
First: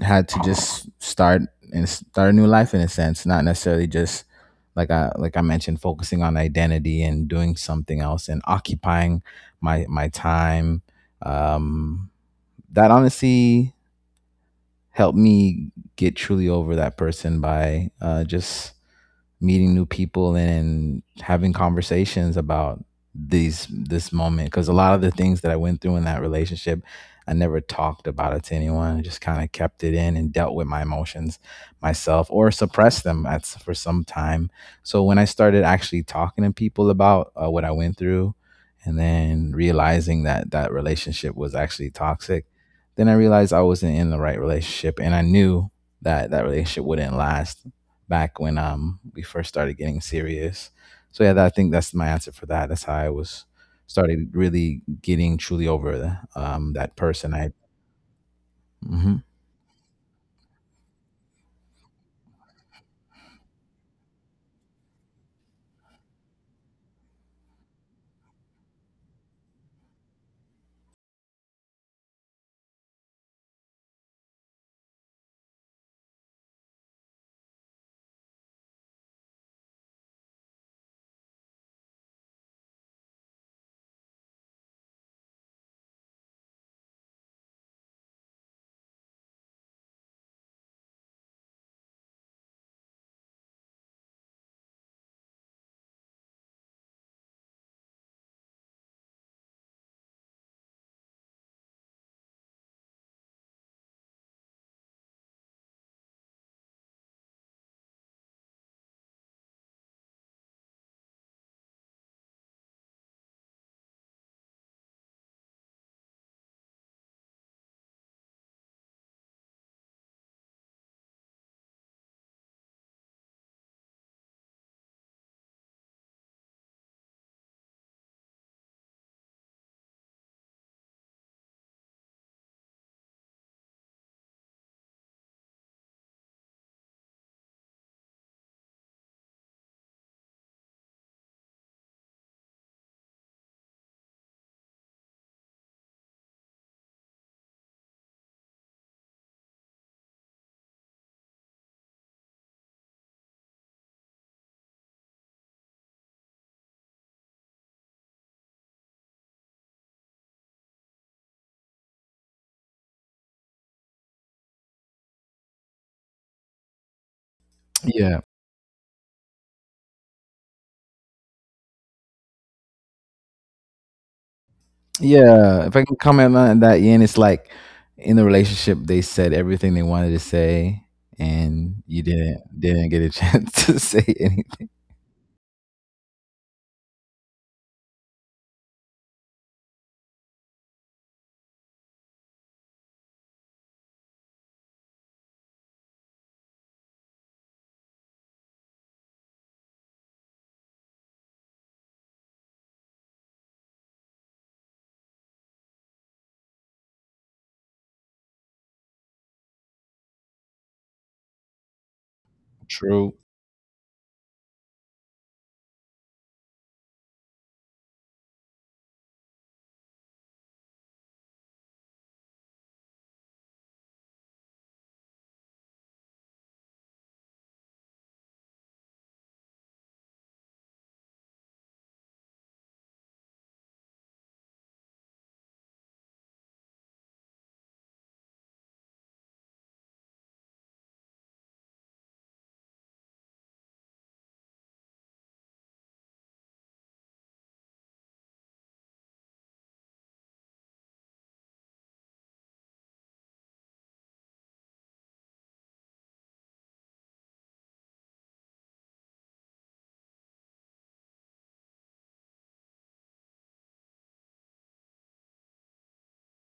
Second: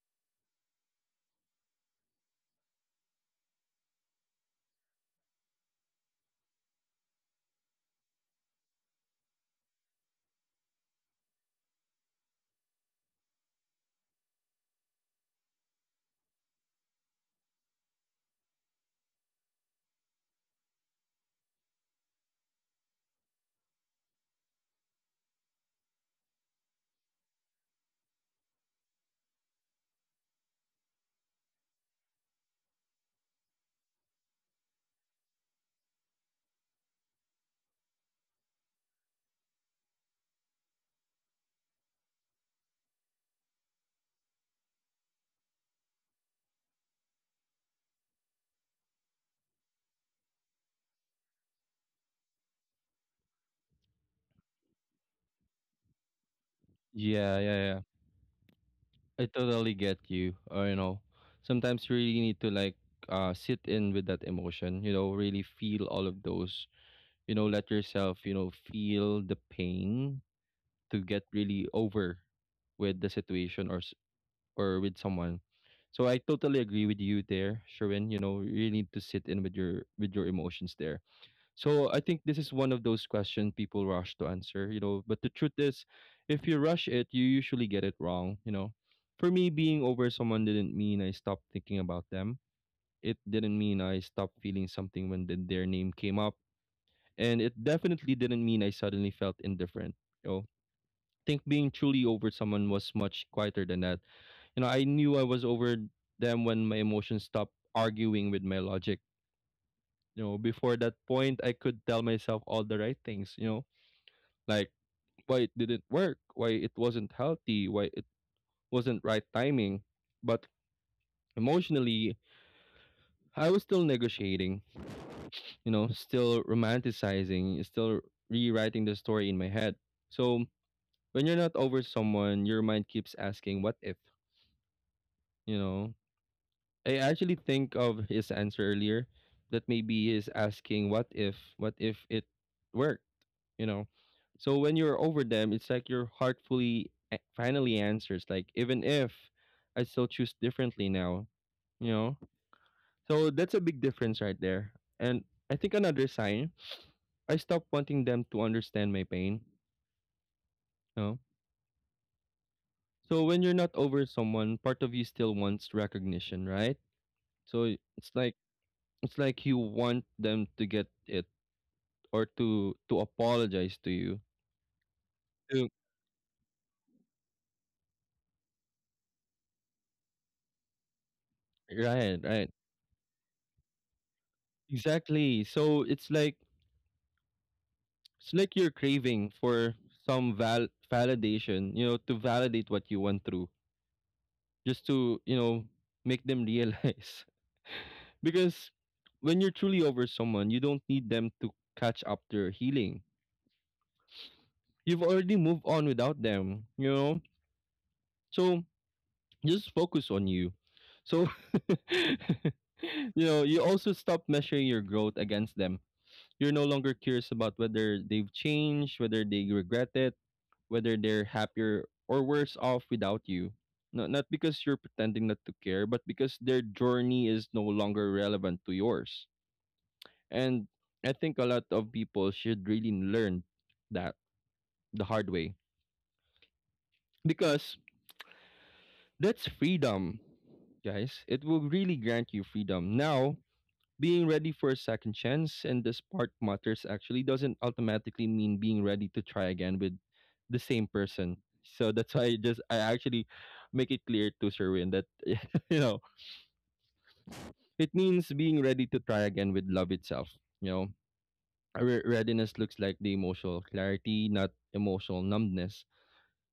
had to just start and start a new life in a sense, not necessarily just like I mentioned, focusing on identity and doing something else and occupying my time. Um, that honestly helped me get truly over that person by, just meeting new people and having conversations about these this moment, because a lot of the things that I went through in that relationship, I never talked about it to anyone. I just kind of kept it in and dealt with my emotions myself or suppressed them for some time. So when I started actually talking to people about what I went through and then realizing that that relationship was actually toxic, then I realized I wasn't in the right relationship, and I knew that that relationship wouldn't last back when we first started getting serious. So yeah, I think that's my answer for that. That's how I was started really getting truly over that person. Yeah, I yeah, yeah. hmm I totally get you. Or, you know, sometimes you really need to like sit in with that emotion, you know, really feel all of those, you know, let yourself, you know, feel the pain to get really over with the situation, or with someone. So I totally agree with you there, Sherwin. You know, you need to sit in with your emotions there. So I think this is one of those questions people rush to answer, you know. But the truth is, if you rush it, you usually get it wrong, you know. For me, being over someone didn't mean I stopped thinking about them. It didn't mean I stopped feeling something when their name came up. And it definitely didn't mean I suddenly felt indifferent. You know, think being truly over someone was much quieter than that. You know, I knew I was over them when my emotions stopped arguing with my logic. You know, before that point, I could tell myself all the right things, you know, like why it didn't work, why it wasn't healthy, why it wasn't right timing. But emotionally, I was still negotiating, you know, still romanticizing, still rewriting the story in my head. So when you're not over someone, your mind keeps asking, what if? You know, I actually think of his answer earlier that maybe he's asking what if, it worked, you know. So when you're over them, it's like your heart fully finally answers like even if I still choose differently now, you know. So that's a big difference right there. And I think another sign, I stopped wanting them to understand my pain, you know. So when you're not over someone, part of you still wants recognition, right? So it's Yeah, like it's like you want them to get it or to apologize to you. yeah. To If I can comment on that, Ian, it's like in the relationship they said everything they wanted to say, and you Right, didn't right. didn't get a chance to say anything. Exactly. So it's like you're craving for some validation, you know, to validate what you went through, just to, you know, make them realize. Because when you're truly over someone, you don't need them to catch up to your healing. You've already moved on without them, you know? So just focus on you. So True. you know, you also stop measuring your growth against them. You're no longer curious about whether they've changed, whether they regret it, whether they're happier or worse off without you. Not because you're pretending not to care, but because their journey is no longer relevant to yours. And I think a lot of people should really learn that the hard way because that's freedom, guys. It will really grant you freedom. Now, being ready for a second chance, and this part matters, actually doesn't automatically mean being ready to try again with the same person. So that's why I actually make it clear to Serwin that you know, it means being ready to try again with love itself, you know. A readiness looks like the emotional clarity, not emotional numbness.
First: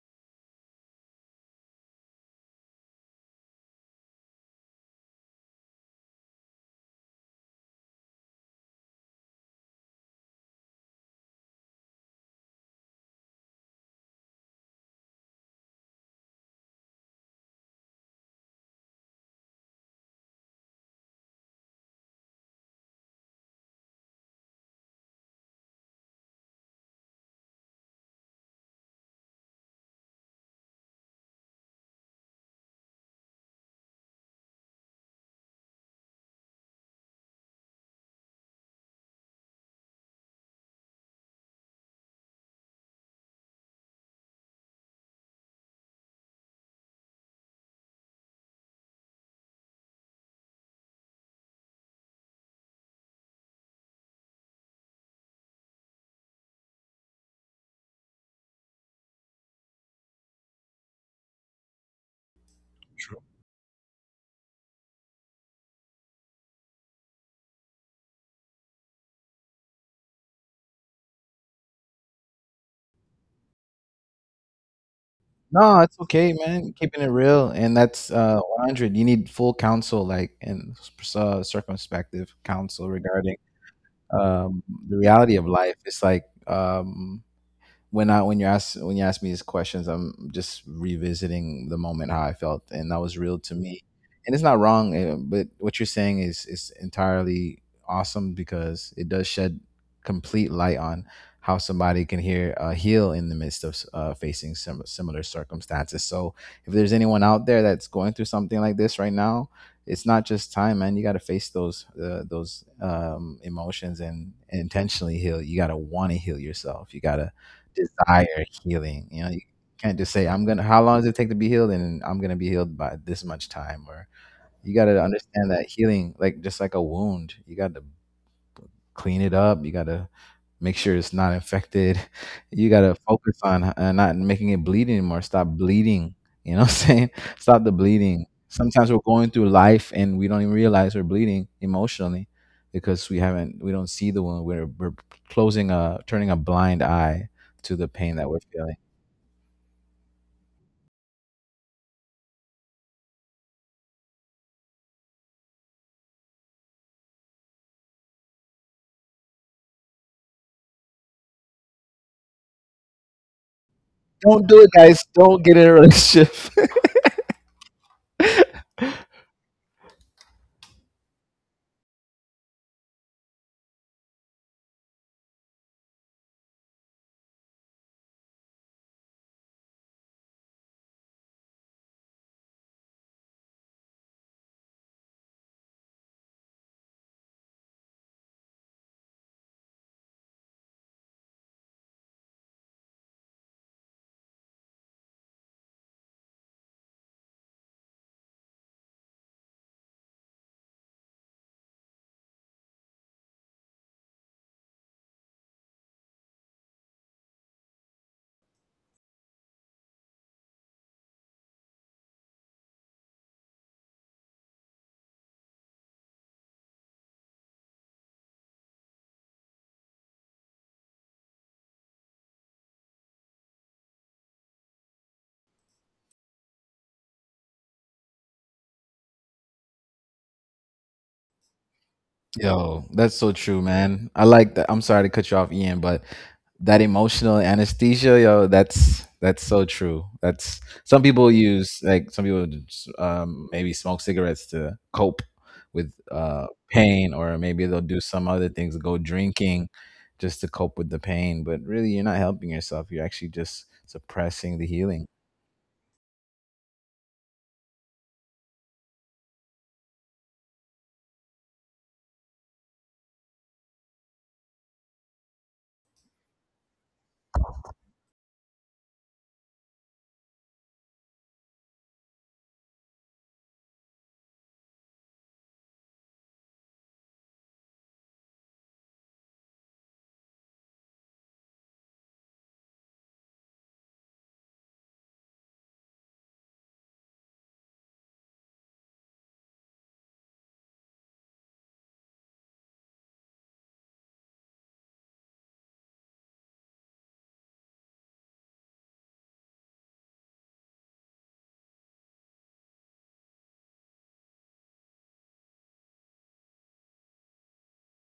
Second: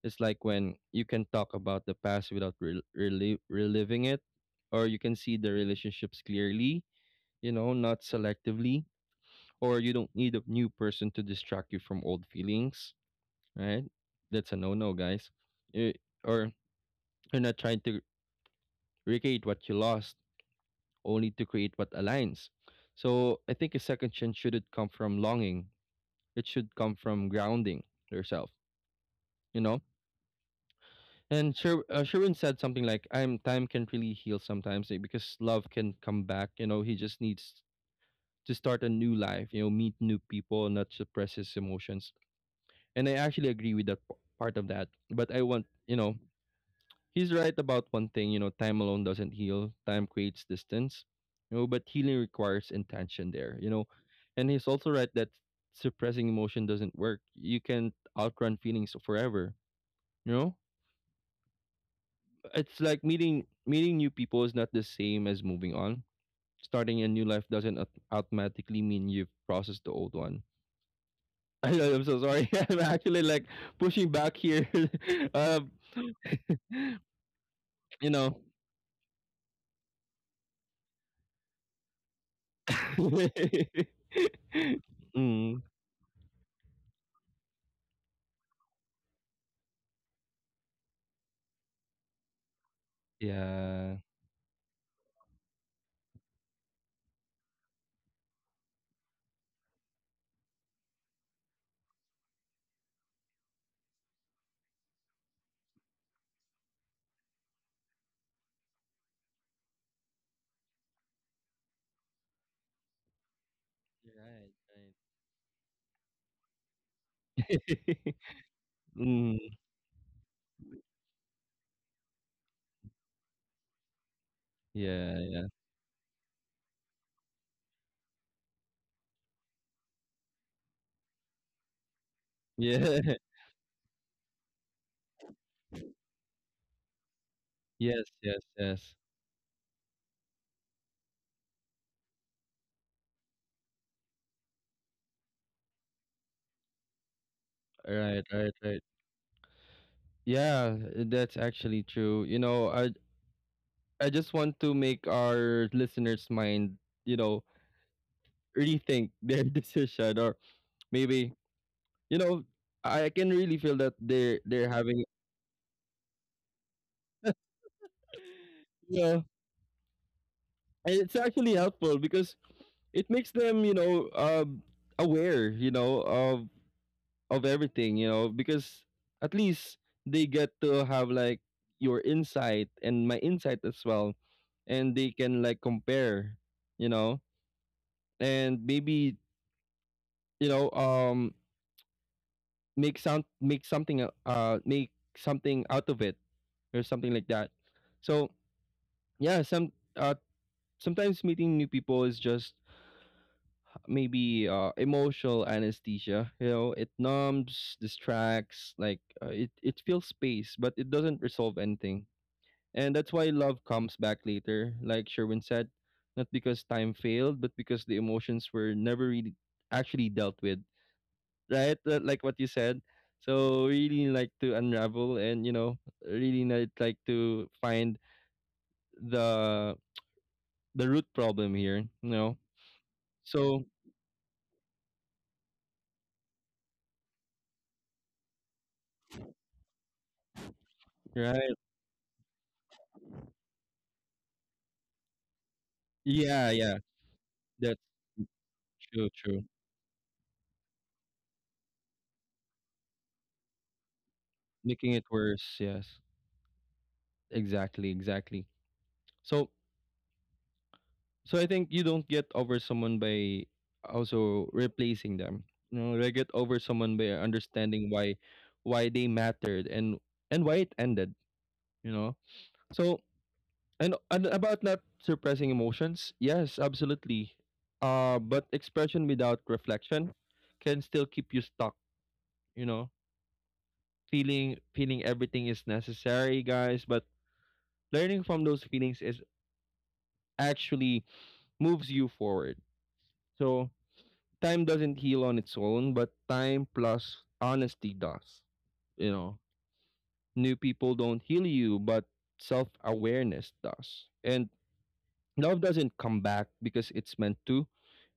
It's like when you can talk about the past without reliving it, or you can see the relationships clearly, you know, not selectively, or you don't need a new person to distract you from old feelings, right? That's a no-no, guys. You- or you're not trying to recreate what you lost, only to create what aligns. So I think a second chance shouldn't come from longing. It should come from grounding yourself, you know? And Sherwin said something like, "I'm time can really heal sometimes, eh, because love can come back. You know, he just needs to start a new life. You know, meet new people, not suppress his emotions." And I actually agree with that part of that. But I want, you know, he's right about one thing. You know, time alone doesn't heal. Time creates distance. You know, but healing requires intention there. You know, and he's also right that suppressing emotion doesn't work. You can't outrun feelings forever. You know, it's like meeting new people is not the same as moving on. Starting a new life doesn't automatically mean you've processed the old one. I know, I'm so sorry. I'm actually like pushing back here. um, No, it's okay, man. Keeping it real, and you that's know, 100. You need full counsel, like, and circumspective counsel regarding the reality of Mm, life. It's like when I when you ask me these questions, I'm just revisiting the moment how I felt, and that was real to me. yeah. And it's not wrong, eh, but what you're saying is entirely awesome because it does shed complete light on how somebody can hear heal in the midst of facing similar circumstances. So if there's anyone out there that's going through something like this right now, it's not just time, man. You got to face those emotions, and, Right, and right. intentionally heal. You got to want to heal yourself. You got to desire healing. You know, Mm, you can't just say, I'm gonna how long does it take to be healed, and I'm gonna be healed by this much time, or you gotta yeah, yeah. understand that healing, like just like a wound, you gotta clean it up. You gotta make sure it's not infected. You gotta Yeah. focus on not making it bleed anymore. Stop bleeding. You know what I'm saying? Stop the Yes, bleeding. yes, Sometimes we're yes. going through life and we don't even realize we're bleeding emotionally because we don't see the wound. We're closing turning a blind eye to the pain Right, that we're right, feeling. right. Yeah, that's actually true. You know, I just want to make our listeners' mind, you know, rethink their decision, or maybe, you know, I can really feel that they're Don't do it, they're guys. having. Don't get in a relationship. Yeah, and it's actually helpful because it makes them, you know, aware, you know, of everything, you know, because at least they get to have like your insight and my insight as well, and they can like compare, you know, and maybe, you know, make sound, make something out of it or something like that. So yeah, some uh sometimes meeting new people is just maybe emotional anesthesia. You know, it numbs, distracts, like it fills space, but it doesn't resolve anything. And that's why love comes back later, like Sherwin said, not because time failed, but because the emotions were never really actually dealt with, right? Like what you said. So really like to unravel, and you know, really like to find the root problem here. You know, Yo, that's so true, so man. I like that. I'm sorry to cut you off, Ian, but that emotional anesthesia, yo, that's so true. That's some people right, use like some people just, maybe smoke cigarettes to cope with yeah, yeah, pain, or maybe that's they'll do some other things, go true, true. drinking just to cope with the pain. But really, you're not helping yourself. You're actually just suppressing the Making it healing. worse, yes, exactly, exactly. So so i think you don't get over someone by also replacing them. You know, you get over someone by understanding why they mattered, and why it ended, you know. So, and about not suppressing emotions, yes, absolutely. But expression without reflection can still keep you stuck, you know. Feeling everything is necessary, guys, but learning from those feelings is actually moves you forward. So time doesn't heal on its own, but time plus honesty does. You know, new people don't heal you, but self awareness does. And love doesn't come back because it's meant to.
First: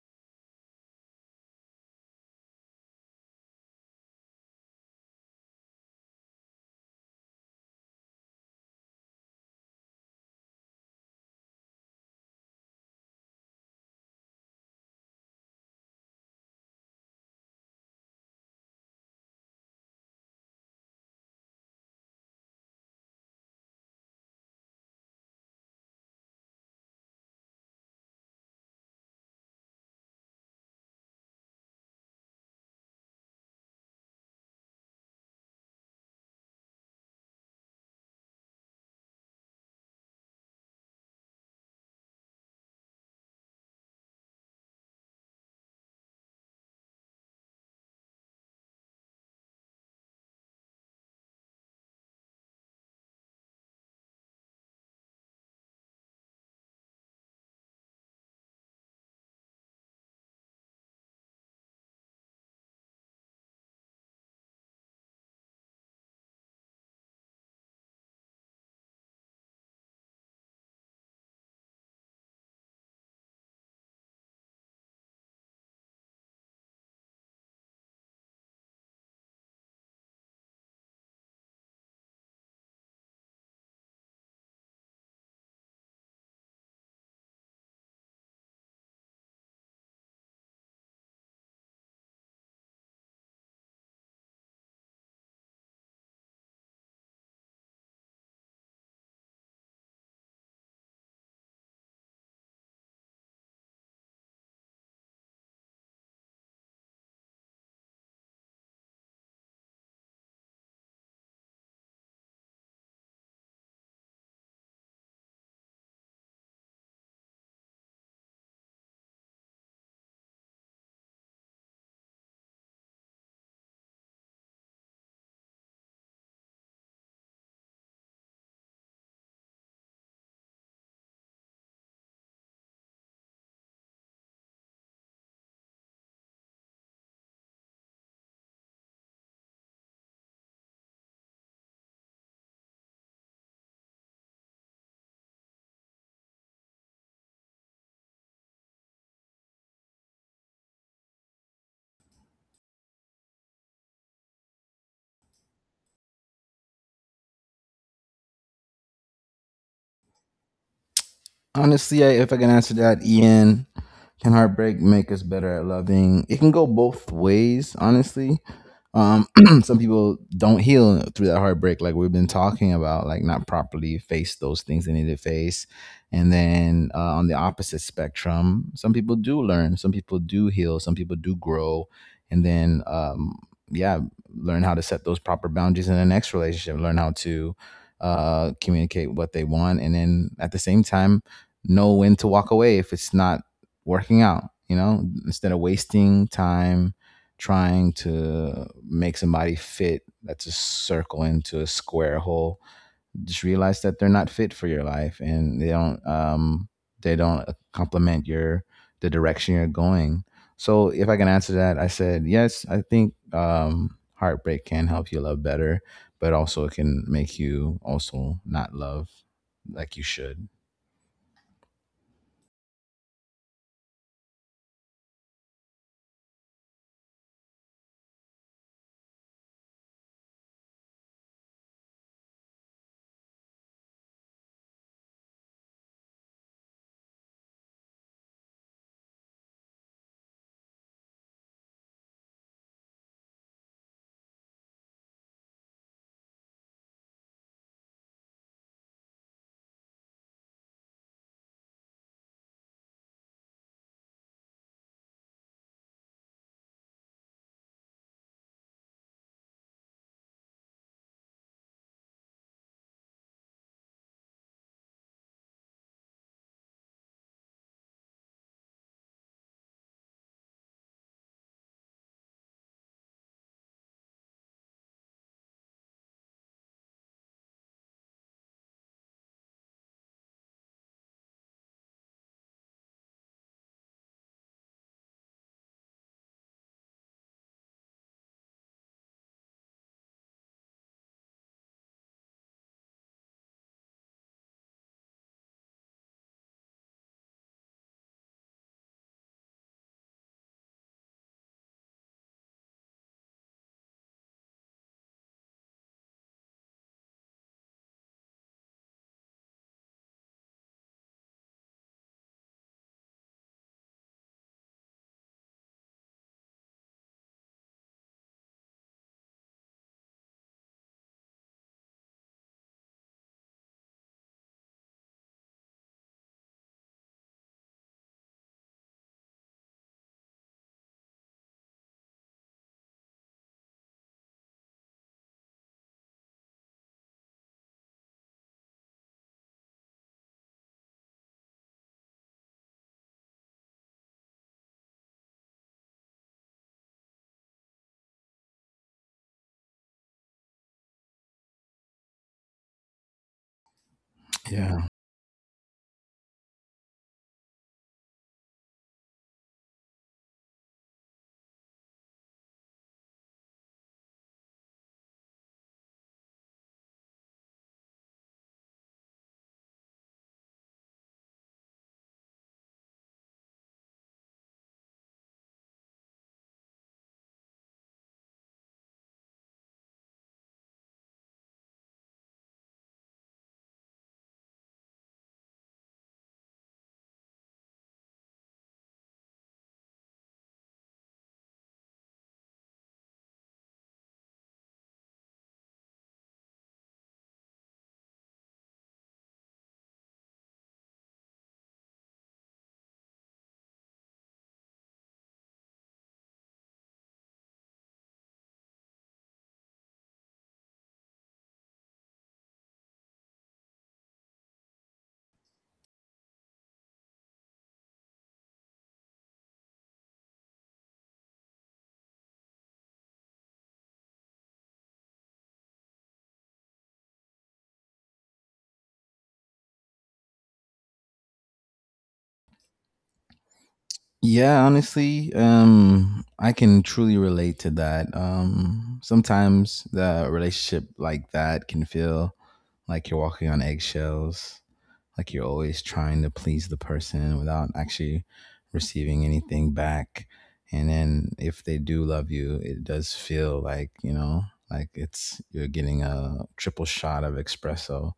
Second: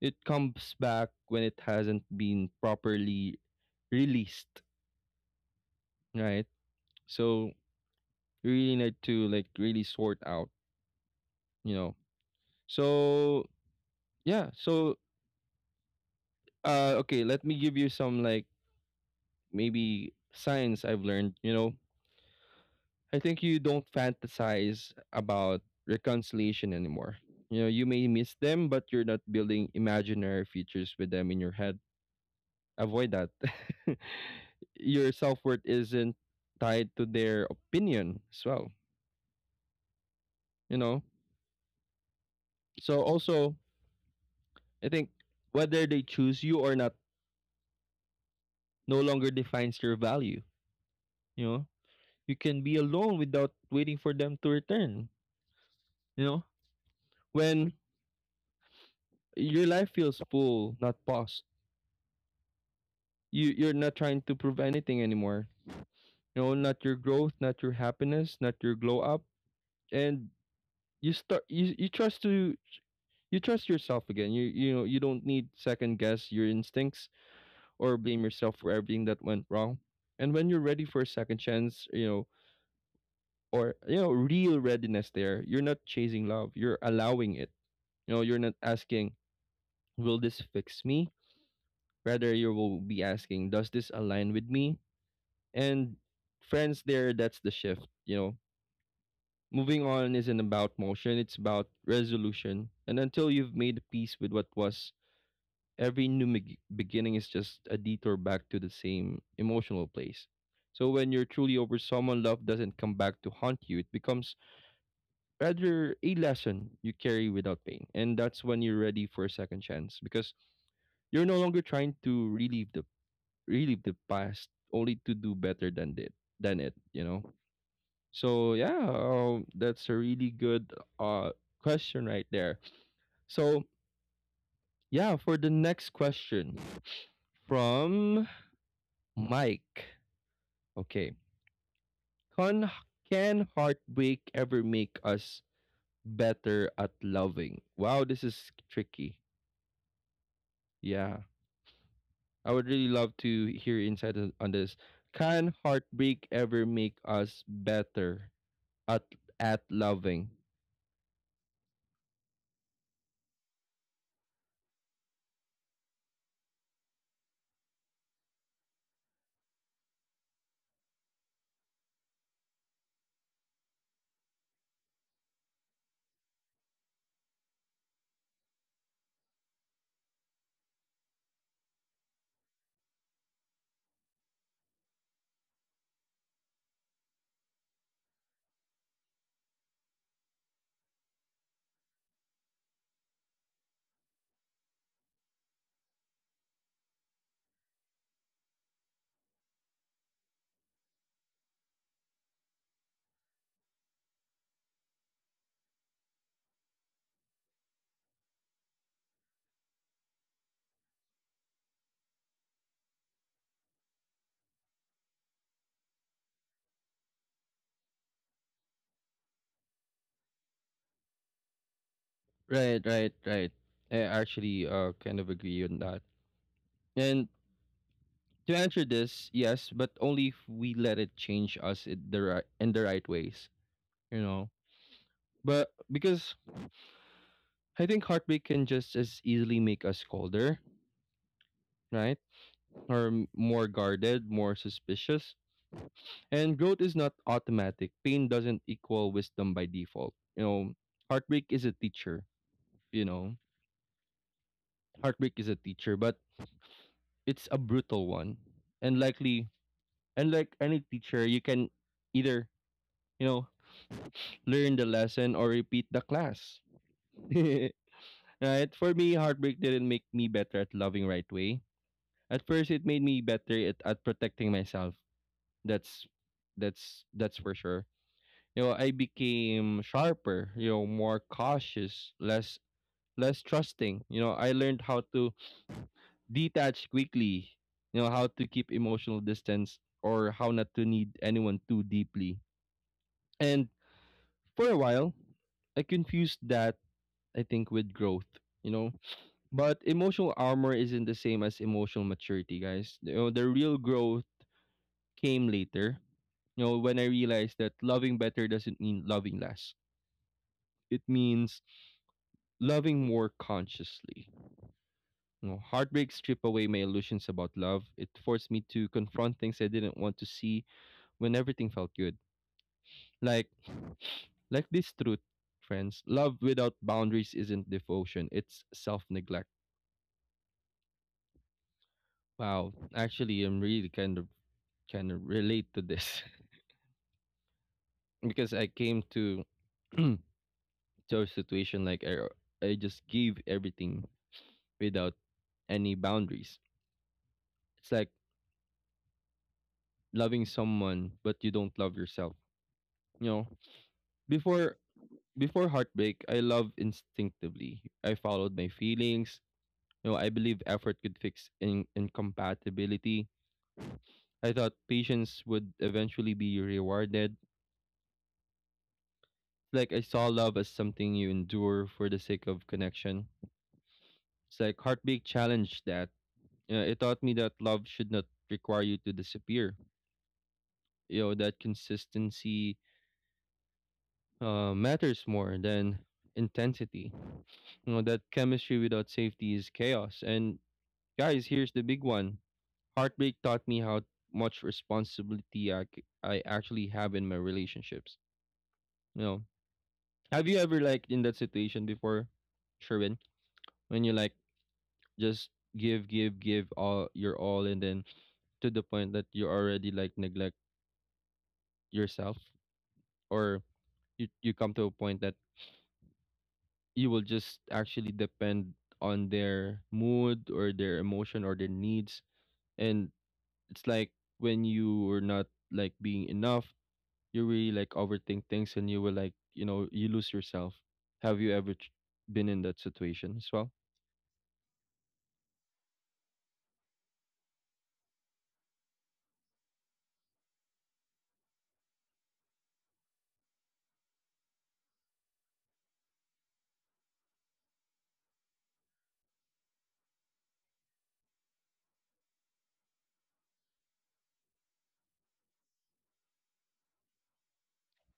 It comes back when it hasn't been properly released, right? So you really need to like really sort out, you know. So yeah, so okay, let me give you some like maybe science I've learned, you know, I think you don't fantasize about reconciliation anymore. You know, you may miss them, but you're not building imaginary futures with them in your head. Avoid that. Your self worth isn't tied to their opinion as well, you know? So, also, I think whether they choose you or not no longer defines your value, you know? You can be alone without waiting for them to return, you know? When your life feels full, not paused. You're not trying to prove anything anymore. You know, not your growth, not your happiness, not your glow up, and you start you you trust to you trust yourself again. You know you don't need second guess your instincts or blame yourself for everything that went wrong. And when you're ready for a second chance, you know, or you know, real readiness there, you're not chasing love. You're allowing it. You know, you're not asking, will this fix me? Rather you will be asking, does this align with me? And friends, there, that's the shift, you know. Moving on isn't about motion, it's about resolution, and until you've made peace with what was, every new beginning is just a detour back to the same emotional place. So when you're truly over someone, love doesn't come back to haunt you, it becomes rather a lesson you carry without pain. And that's when you're ready for a second chance, because you're no longer trying to relive the past only to do better than did than it, you know. So yeah, that's a really good uh question right there. So yeah, for the next question from Mike. Okay, can can heartbreak ever make us better at loving? Wow, this is tricky. Yeah, I would really love to hear insight on this. Can heartbreak ever make us better at at loving? Honestly, if I can answer that, Ian, can heartbreak make us better at loving? It can go both ways, honestly. Um, some people don't heal through that heartbreak, like we've been talking about, like not properly face those things they need to face. And then on the opposite spectrum, some people do learn, some people do heal, some people do grow, and then yeah, learn how to set those proper boundaries in the next relationship. Learn how to communicate what they want, and then at the same time know when to walk away if it's not working out, you know, instead of wasting time trying to make somebody fit that's a circle into a square hole. Just realize that they're not fit for your life and they don't complement your the direction you're going. So if I can answer that, I said yes, I think heartbreak can help you love better, but also it can make you also not love like you should. Right, right, right. I actually kind of agree on that. And to answer this, yes, but only if we let it change us in the right ways, you know. But because I think heartbreak can just as easily make us colder, right? Or more guarded, more suspicious. And growth is not automatic. Pain doesn't equal wisdom by default. You know, heartbreak is a teacher, you know. Heartbreak is a teacher, but it's a brutal one. And likely and like any teacher, you can either you know learn the lesson or repeat the class. Right? For me, heartbreak didn't make me better at loving right way. At first, it made me better at protecting myself. That's that's for sure. You know, I became sharper. You know, more cautious, less trusting. You know, I learned how to detach quickly. You know, how to keep emotional distance or how not to need anyone too deeply. And for a while, I confused that I think with growth. You know, but emotional armor isn't the same as emotional maturity, guys. You know, the real growth came later. You know, when I realized that loving better doesn't mean loving less. It means loving more consciously. You know, heartbreak stripped away my illusions about love. It forced me to confront things I didn't want to see when everything felt good. Like like this truth, friends. Love without boundaries isn't devotion, it's self neglect. Wow. Actually I'm really kind of relate to this. Because I came to to a situation like I just give everything without any boundaries. It's like loving someone but you don't love yourself. You know, before Yeah. Heartbreak, I love instinctively. I followed my feelings. You know, I believe effort could fix incompatibility. I thought patience would eventually be rewarded. Like I saw love as something you endure for the sake of connection. It's like heartbreak challenged that. Yeah, it taught me that love should not require you to disappear. You know, that consistency matters more than intensity. You know, that chemistry without safety is chaos. And guys, here's the big one. Heartbreak taught me how much responsibility I actually have in my relationships. You know, have you ever like in that situation before, Sherwin, when you like just give, give, give all your all, and then to the point that you already like neglect yourself? Or you come to a point that you will just actually depend on their mood or their emotion or their needs, and it's like when you are not like being enough, you really like overthink things and you will like you know you lose yourself. Have you ever been in that situation as well? Yeah, honestly, I can truly relate to that. Sometimes the relationship like that can feel like you're walking on eggshells, like you're always trying to please the person without actually receiving anything back. And then if they do love you, it does feel like, you know, like it's you're getting a triple shot of espresso,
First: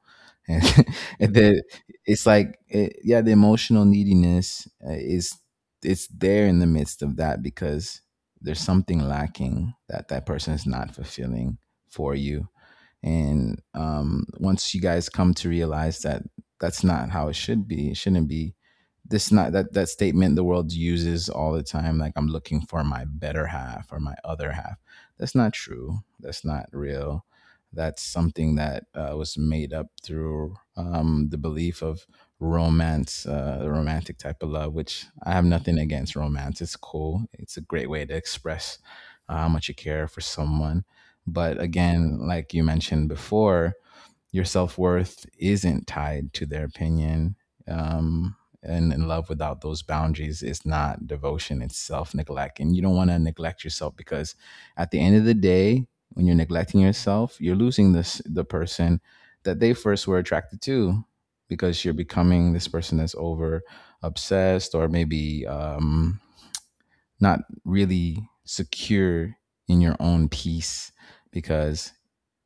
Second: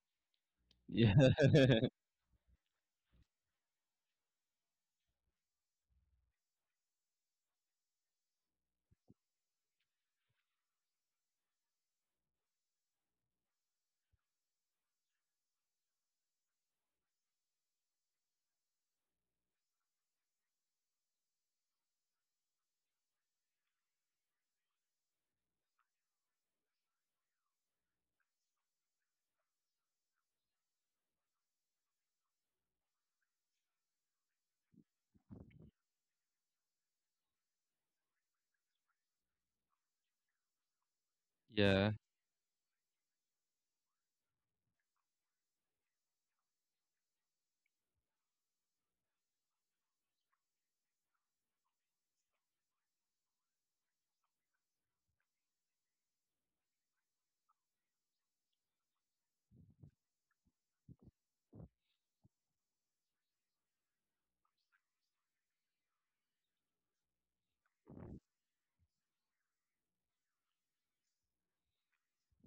and Yeah. and then it's yeah, the emotional neediness is it's there in the midst of that because there's something lacking that that person is not fulfilling for you. And once you guys come to realize that that's not how it should be, it shouldn't be. This not that that statement the world uses all the time, like I'm looking for my better half or my other half. That's not true. That's not real. That's something that was made up through the belief of romance, the romantic type of love. Which I have nothing against romance. It's cool. It's a great way to express how much you care for someone. But Yeah, again, like you mentioned before, your self worth isn't tied to their opinion. Um, and in love without those boundaries is not devotion, it's self neglect. And you don't want to neglect yourself because at the end of the day, when you're neglecting yourself, you're losing this the person that they first were attracted to, because you're becoming this person that's over obsessed, or maybe not really secure in your own peace, because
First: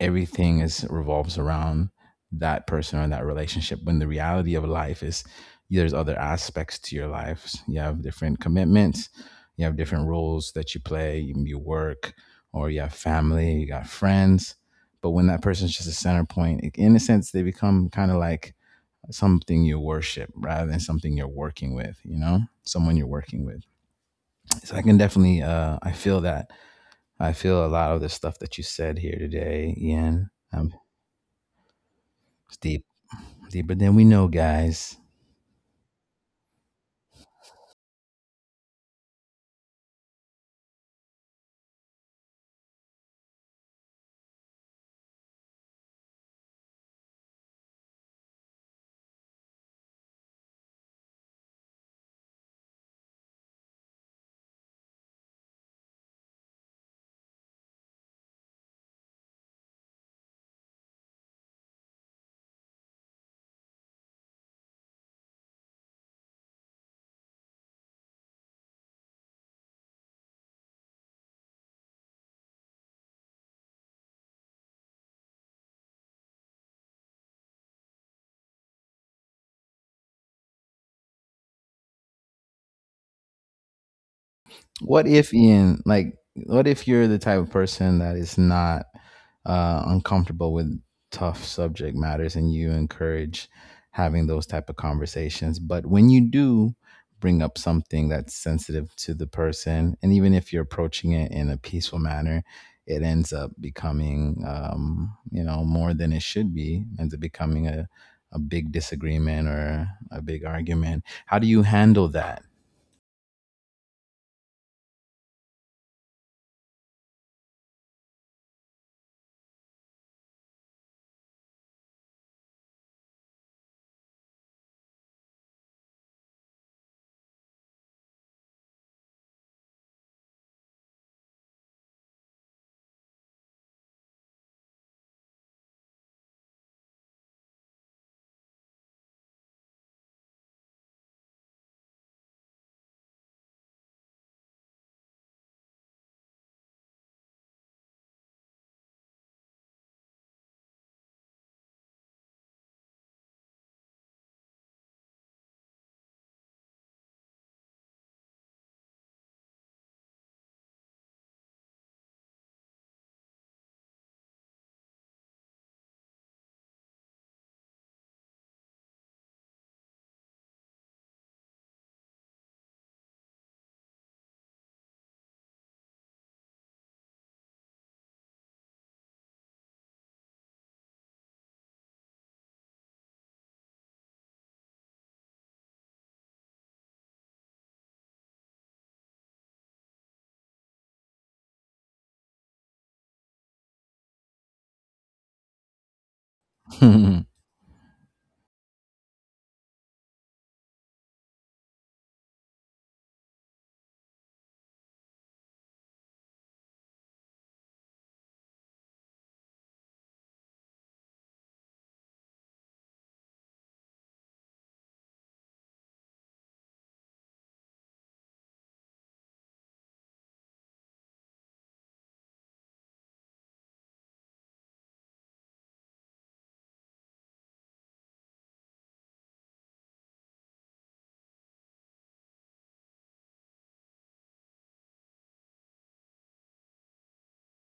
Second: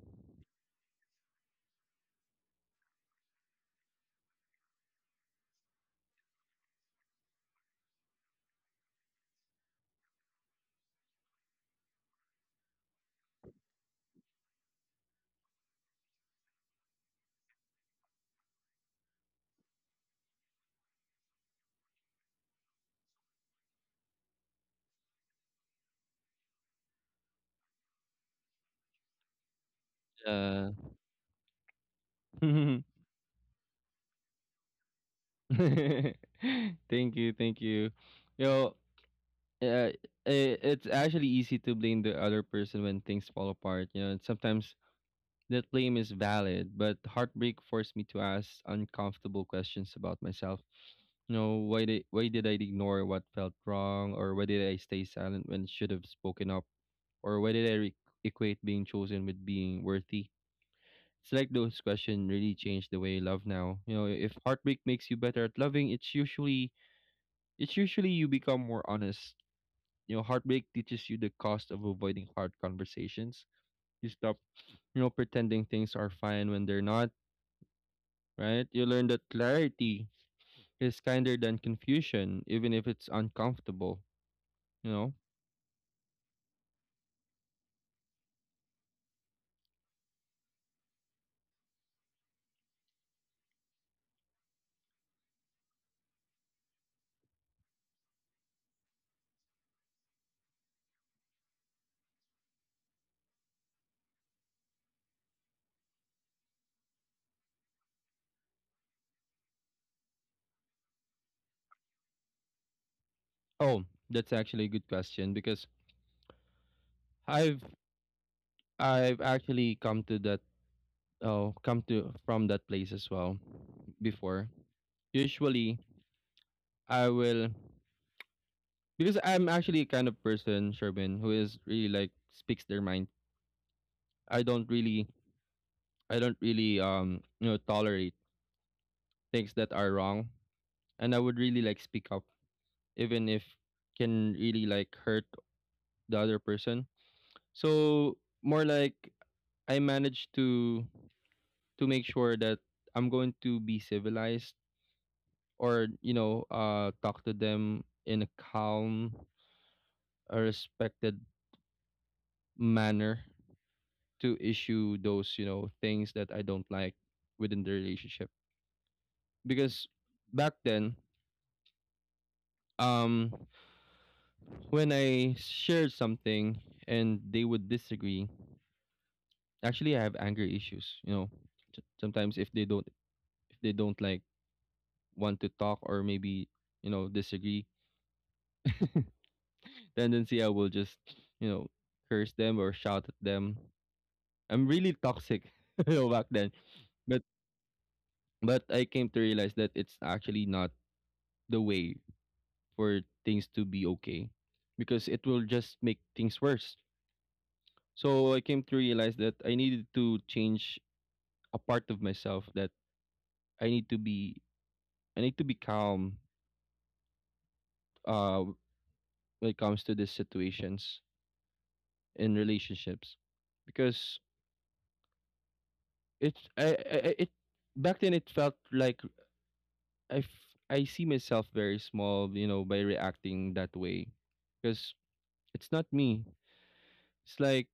everything is revolves around that person or that relationship. When the reality of life is there's other aspects to your life, you have different commitments, you have different roles that you play, you work, or you have family, you got friends. But when that person's just a center point, in a sense they become kind of like something you worship rather than something you're working with, you know, someone you're working with. So I can definitely, I feel that. I feel a lot of the stuff that you said here today, Ian. yeah. It's deep, deep. But then we know, guys. Thank you, thank you, you know. uh, it's actually easy to blame the other person when things fall apart, you know, and sometimes that blame is valid, but heartbreak forced me to ask uncomfortable questions about myself. You know, why did I ignore what felt wrong, or why did I stay silent when I should have spoken up, or why did I equate being chosen with being worthy? It's like those questions really changed the way I love now. You know, if heartbreak makes you better at loving, it's usually you become more honest. You know, heartbreak teaches you the cost of avoiding hard conversations. You stop, you know, pretending things are fine when they're not, right? You learn that clarity is kinder than confusion, even if it's uncomfortable, you What know? if, Ian, like, what if you're the type of person that is not uncomfortable with tough subject matters, and you encourage having those type of conversations, but when you do bring up something that's sensitive to the person, and even if you're approaching it in a peaceful manner, it ends up becoming, you know, more than it should be, ends up becoming a big disagreement or a big argument. How do you handle that? Oh, that's actually a good question because I've I've actually come to that oh come to from that place as well before. Usually I will because I'm actually a kind of person, Sherman, who is really like speaks their mind. I don't really I don't really you know tolerate things that are wrong, and I would really like speak up even if can really like hurt the other person. So more like I managed to make sure that I'm going to be civilized, or you know talk to them in a calm, a respected manner to issue those you know things that I don't like within the relationship. Because back then um when I shared something and they would disagree, actually, I have anger issues. You know, sometimes if they don't like want to talk or maybe you know disagree, tendency I will just you know curse them or shout at them. I'm really toxic, you know, back then. but but I came to realize that it's actually not the way for things to be okay because it will just make things worse. So I came to realize that I needed to change a part of myself, that I need to be I need to be calm uh when it comes to these situations in relationships. Because it's I- it back then it felt like I see myself very small, you know, by reacting that way, because it's not me. It's like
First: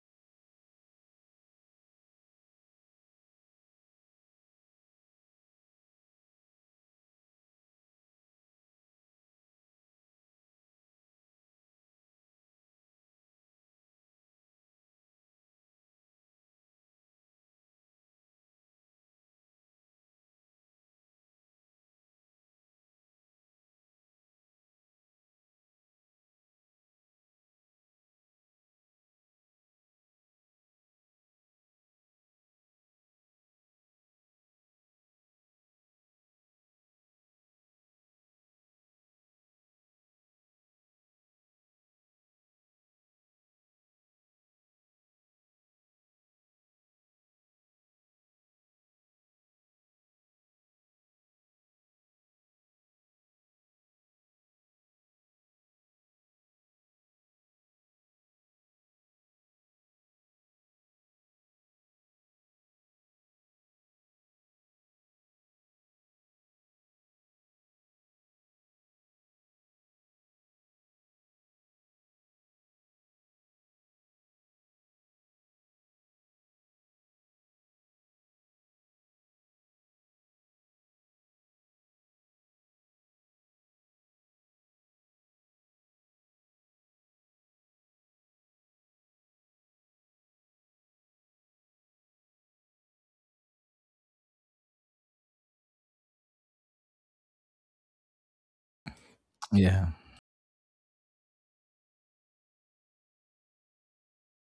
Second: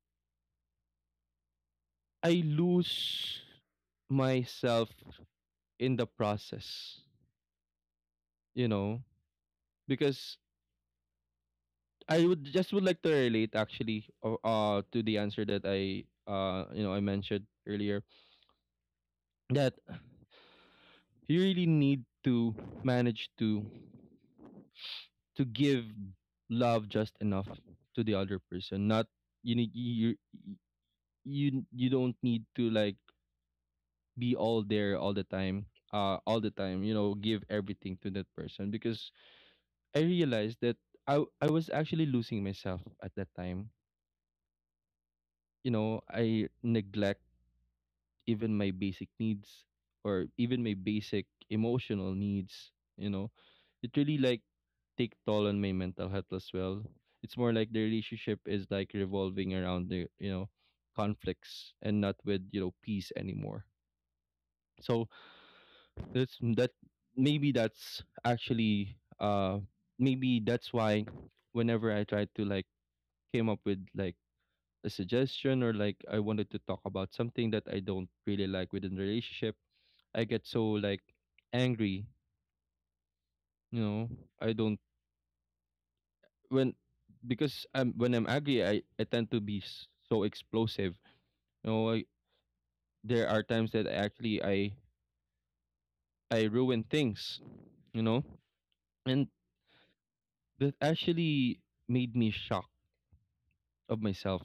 I lose myself in the process, you know. Because I would just would like to relate actually to the answer that I you know I mentioned earlier that you really need to manage to give love just enough to the other person, not you need you you don't need to like be all there all the time all the time you know give everything to that person. Because I realized that I was actually losing myself at that time. You know, I neglect even my basic needs, or even my basic emotional needs, you know. It really like take toll on my mental health as well. It's more like the relationship is like revolving around the you know conflicts and not with you know peace anymore. So that's mm, that maybe that's actually maybe that's why whenever I tried to like came up with like a suggestion or like I wanted to talk about something that I don't really like within the relationship, I get so like angry. You know, I don't when because I'm when I'm angry, I tend to be so explosive. You know, I, there are times that I I ruin things. You know, and yeah. that actually made me shocked of myself.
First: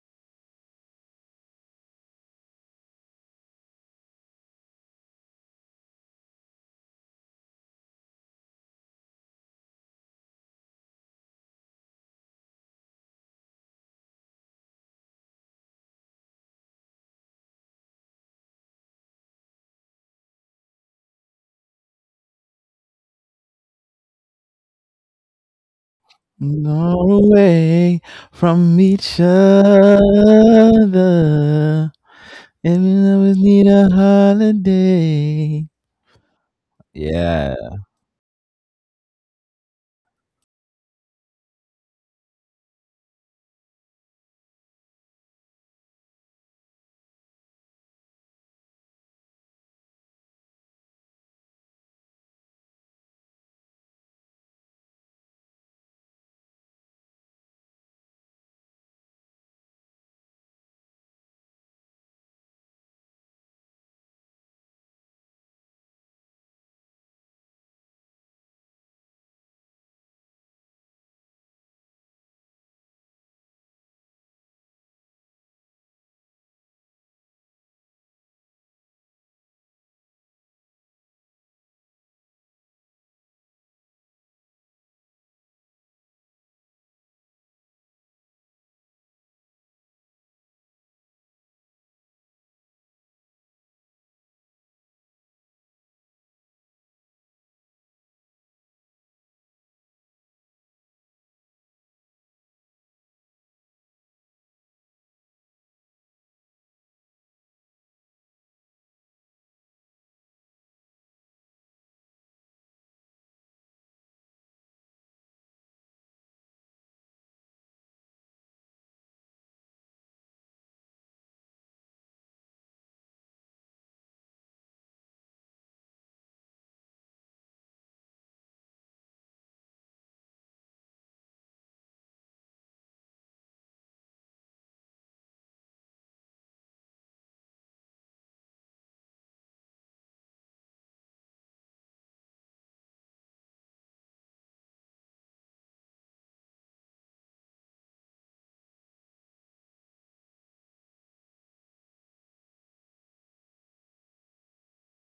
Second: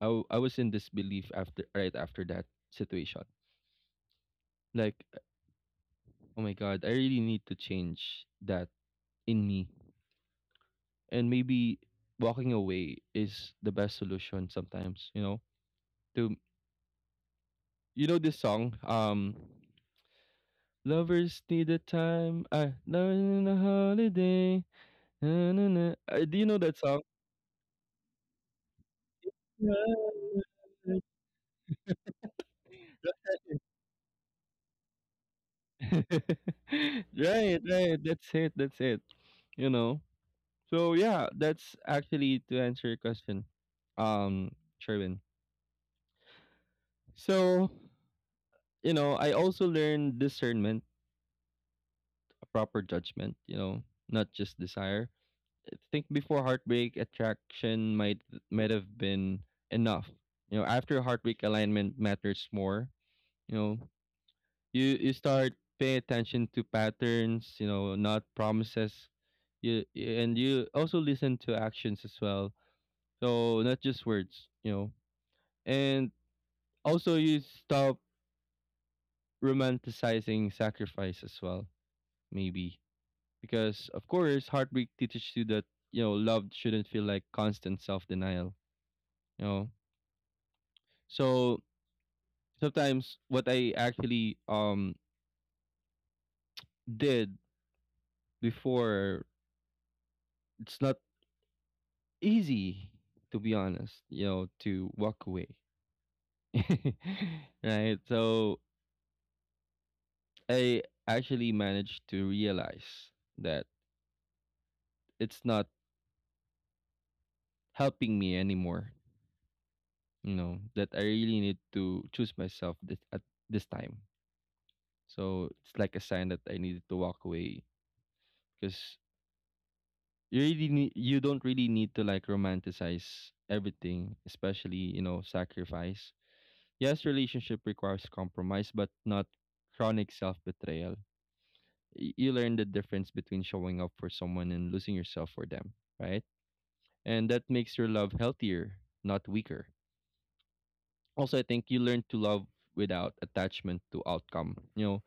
I was in disbelief after right after that situation. Like, oh my god, I really need to change that in me, and maybe walking away is the best solution sometimes. To you know, this song lovers need a time. I love in a holiday. Na, na, na. Do you know that song? Nor away from each other. And we always need a holiday. Yeah, Right, right. That's it. That's it. You know. So yeah, that's actually to answer your question, um, Sherwin. So you know, I also learned discernment, a proper judgment. You know, not just desire. Think before heartbreak attraction might have been enough. You know, after heartbreak alignment matters more. You know, you start paying attention to patterns. You know, not promises. You and you also listen to actions as well. So not just words. You know, and also you stop romanticizing sacrifice as well. Maybe because of course heartbreak teaches you that you know love shouldn't feel like constant self denial. You know, so sometimes what I actually did before, it's not easy to be honest, you know, to walk away. Right? So I actually managed to realize that it's not helping me anymore, you know, that I really need to choose myself this at this time. So it's like a sign that I needed to walk away because you don't really need to like romanticize everything, especially you know sacrifice. Yes, relationship requires compromise but not chronic self-betrayal. You learn the difference between showing up for someone and losing yourself for them, right? And that makes your love healthier, not weaker. Also I think you learn to love without attachment to outcome. You know,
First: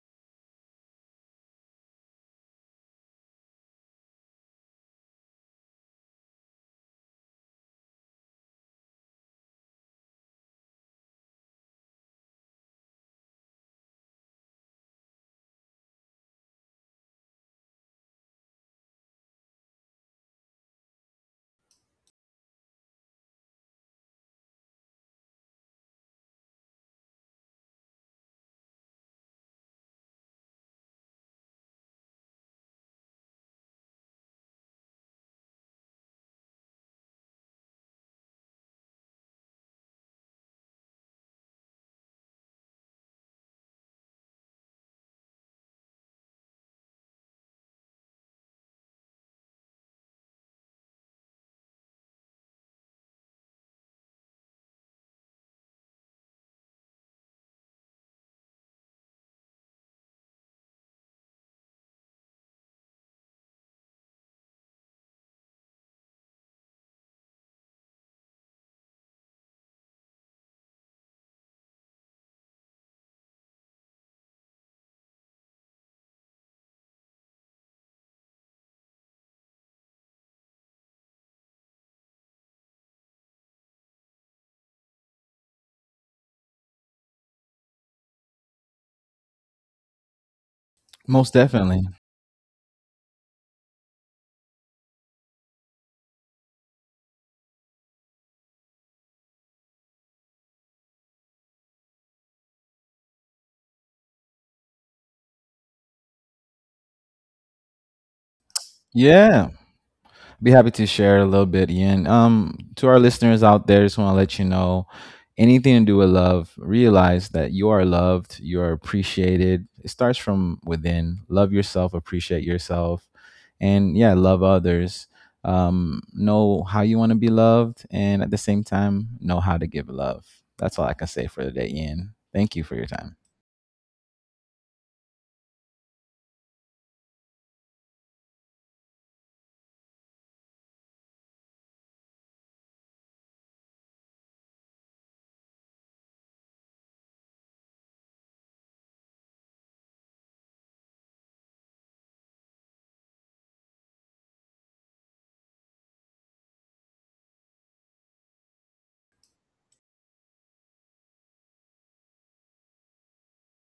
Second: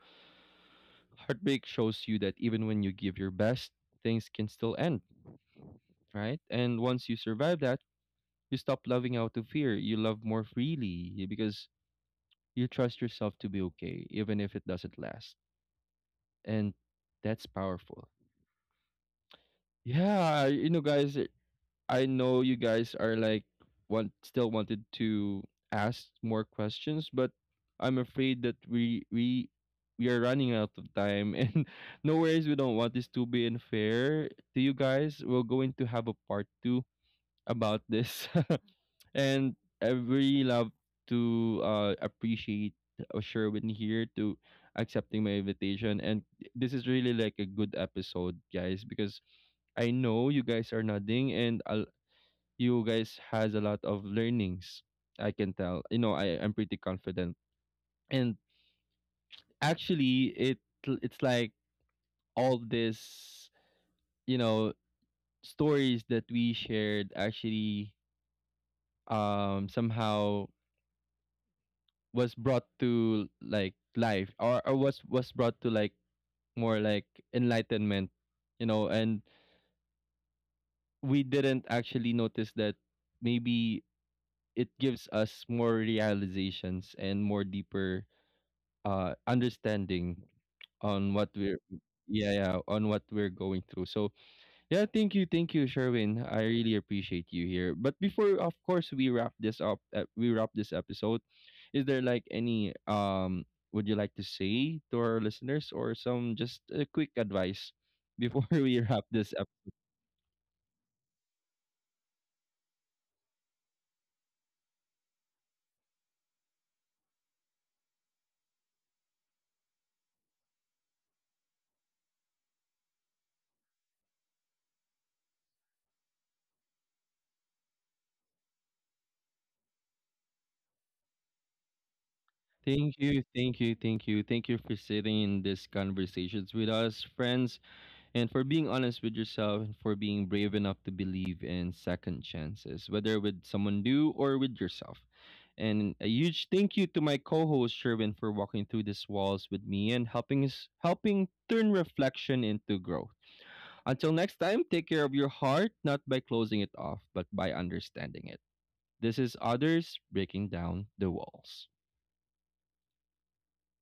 heartbreak shows you that even when you give your best, things can still end, right? And once you survive that, you stop loving out of fear. You love more freely because you trust yourself to be okay, even if it doesn't last. And that's powerful. Yeah, you know, guys, I know you guys are like want still wanted to ask more questions, but I'm afraid that we are running out of time and no worries, we don't want this to be unfair to you guys, we're going to have a part two about this. And I really love to appreciate Sherwin here to accepting my invitation. And this is really like a good episode, guys, because I know you guys are nodding and I you guys has a lot of learnings. I can tell. You know, I'm pretty confident. And actually, it's like all this, you know, stories that we shared actually somehow was brought to like life, or was brought to like more like enlightenment, you know, and we didn't actually notice that maybe it gives us more realizations and more deeper understanding on what most we're definitely. yeah, yeah, on what we're going through. So yeah, thank you, Sherwin. I really appreciate you here. But before, of course, we wrap this up. We wrap this episode. Is there like any? Would you like to say to our listeners or some just a quick advice before we wrap this up? Yeah. Be happy to share a little bit, Ian. To our listeners out there, just want to let you know, anything to do with love, realize that you are loved, you are appreciated. It starts from within. Love yourself, appreciate yourself, and yeah, love others. Know how you want to be loved, and at the same time, know how to give love. That's all I can say for today, Ian. Thank you for your Thank time. you, thank you, thank you, thank you for sitting in these conversations with us, friends. And for being honest with yourself and for being brave enough to believe in second chances, whether with someone new or with yourself. And a huge thank you to my co-host Sherwin for walking through these walls with me and helping turn reflection into growth. Until next time, take care of your heart, not by closing it off, but by understanding it. This is others breaking down the walls.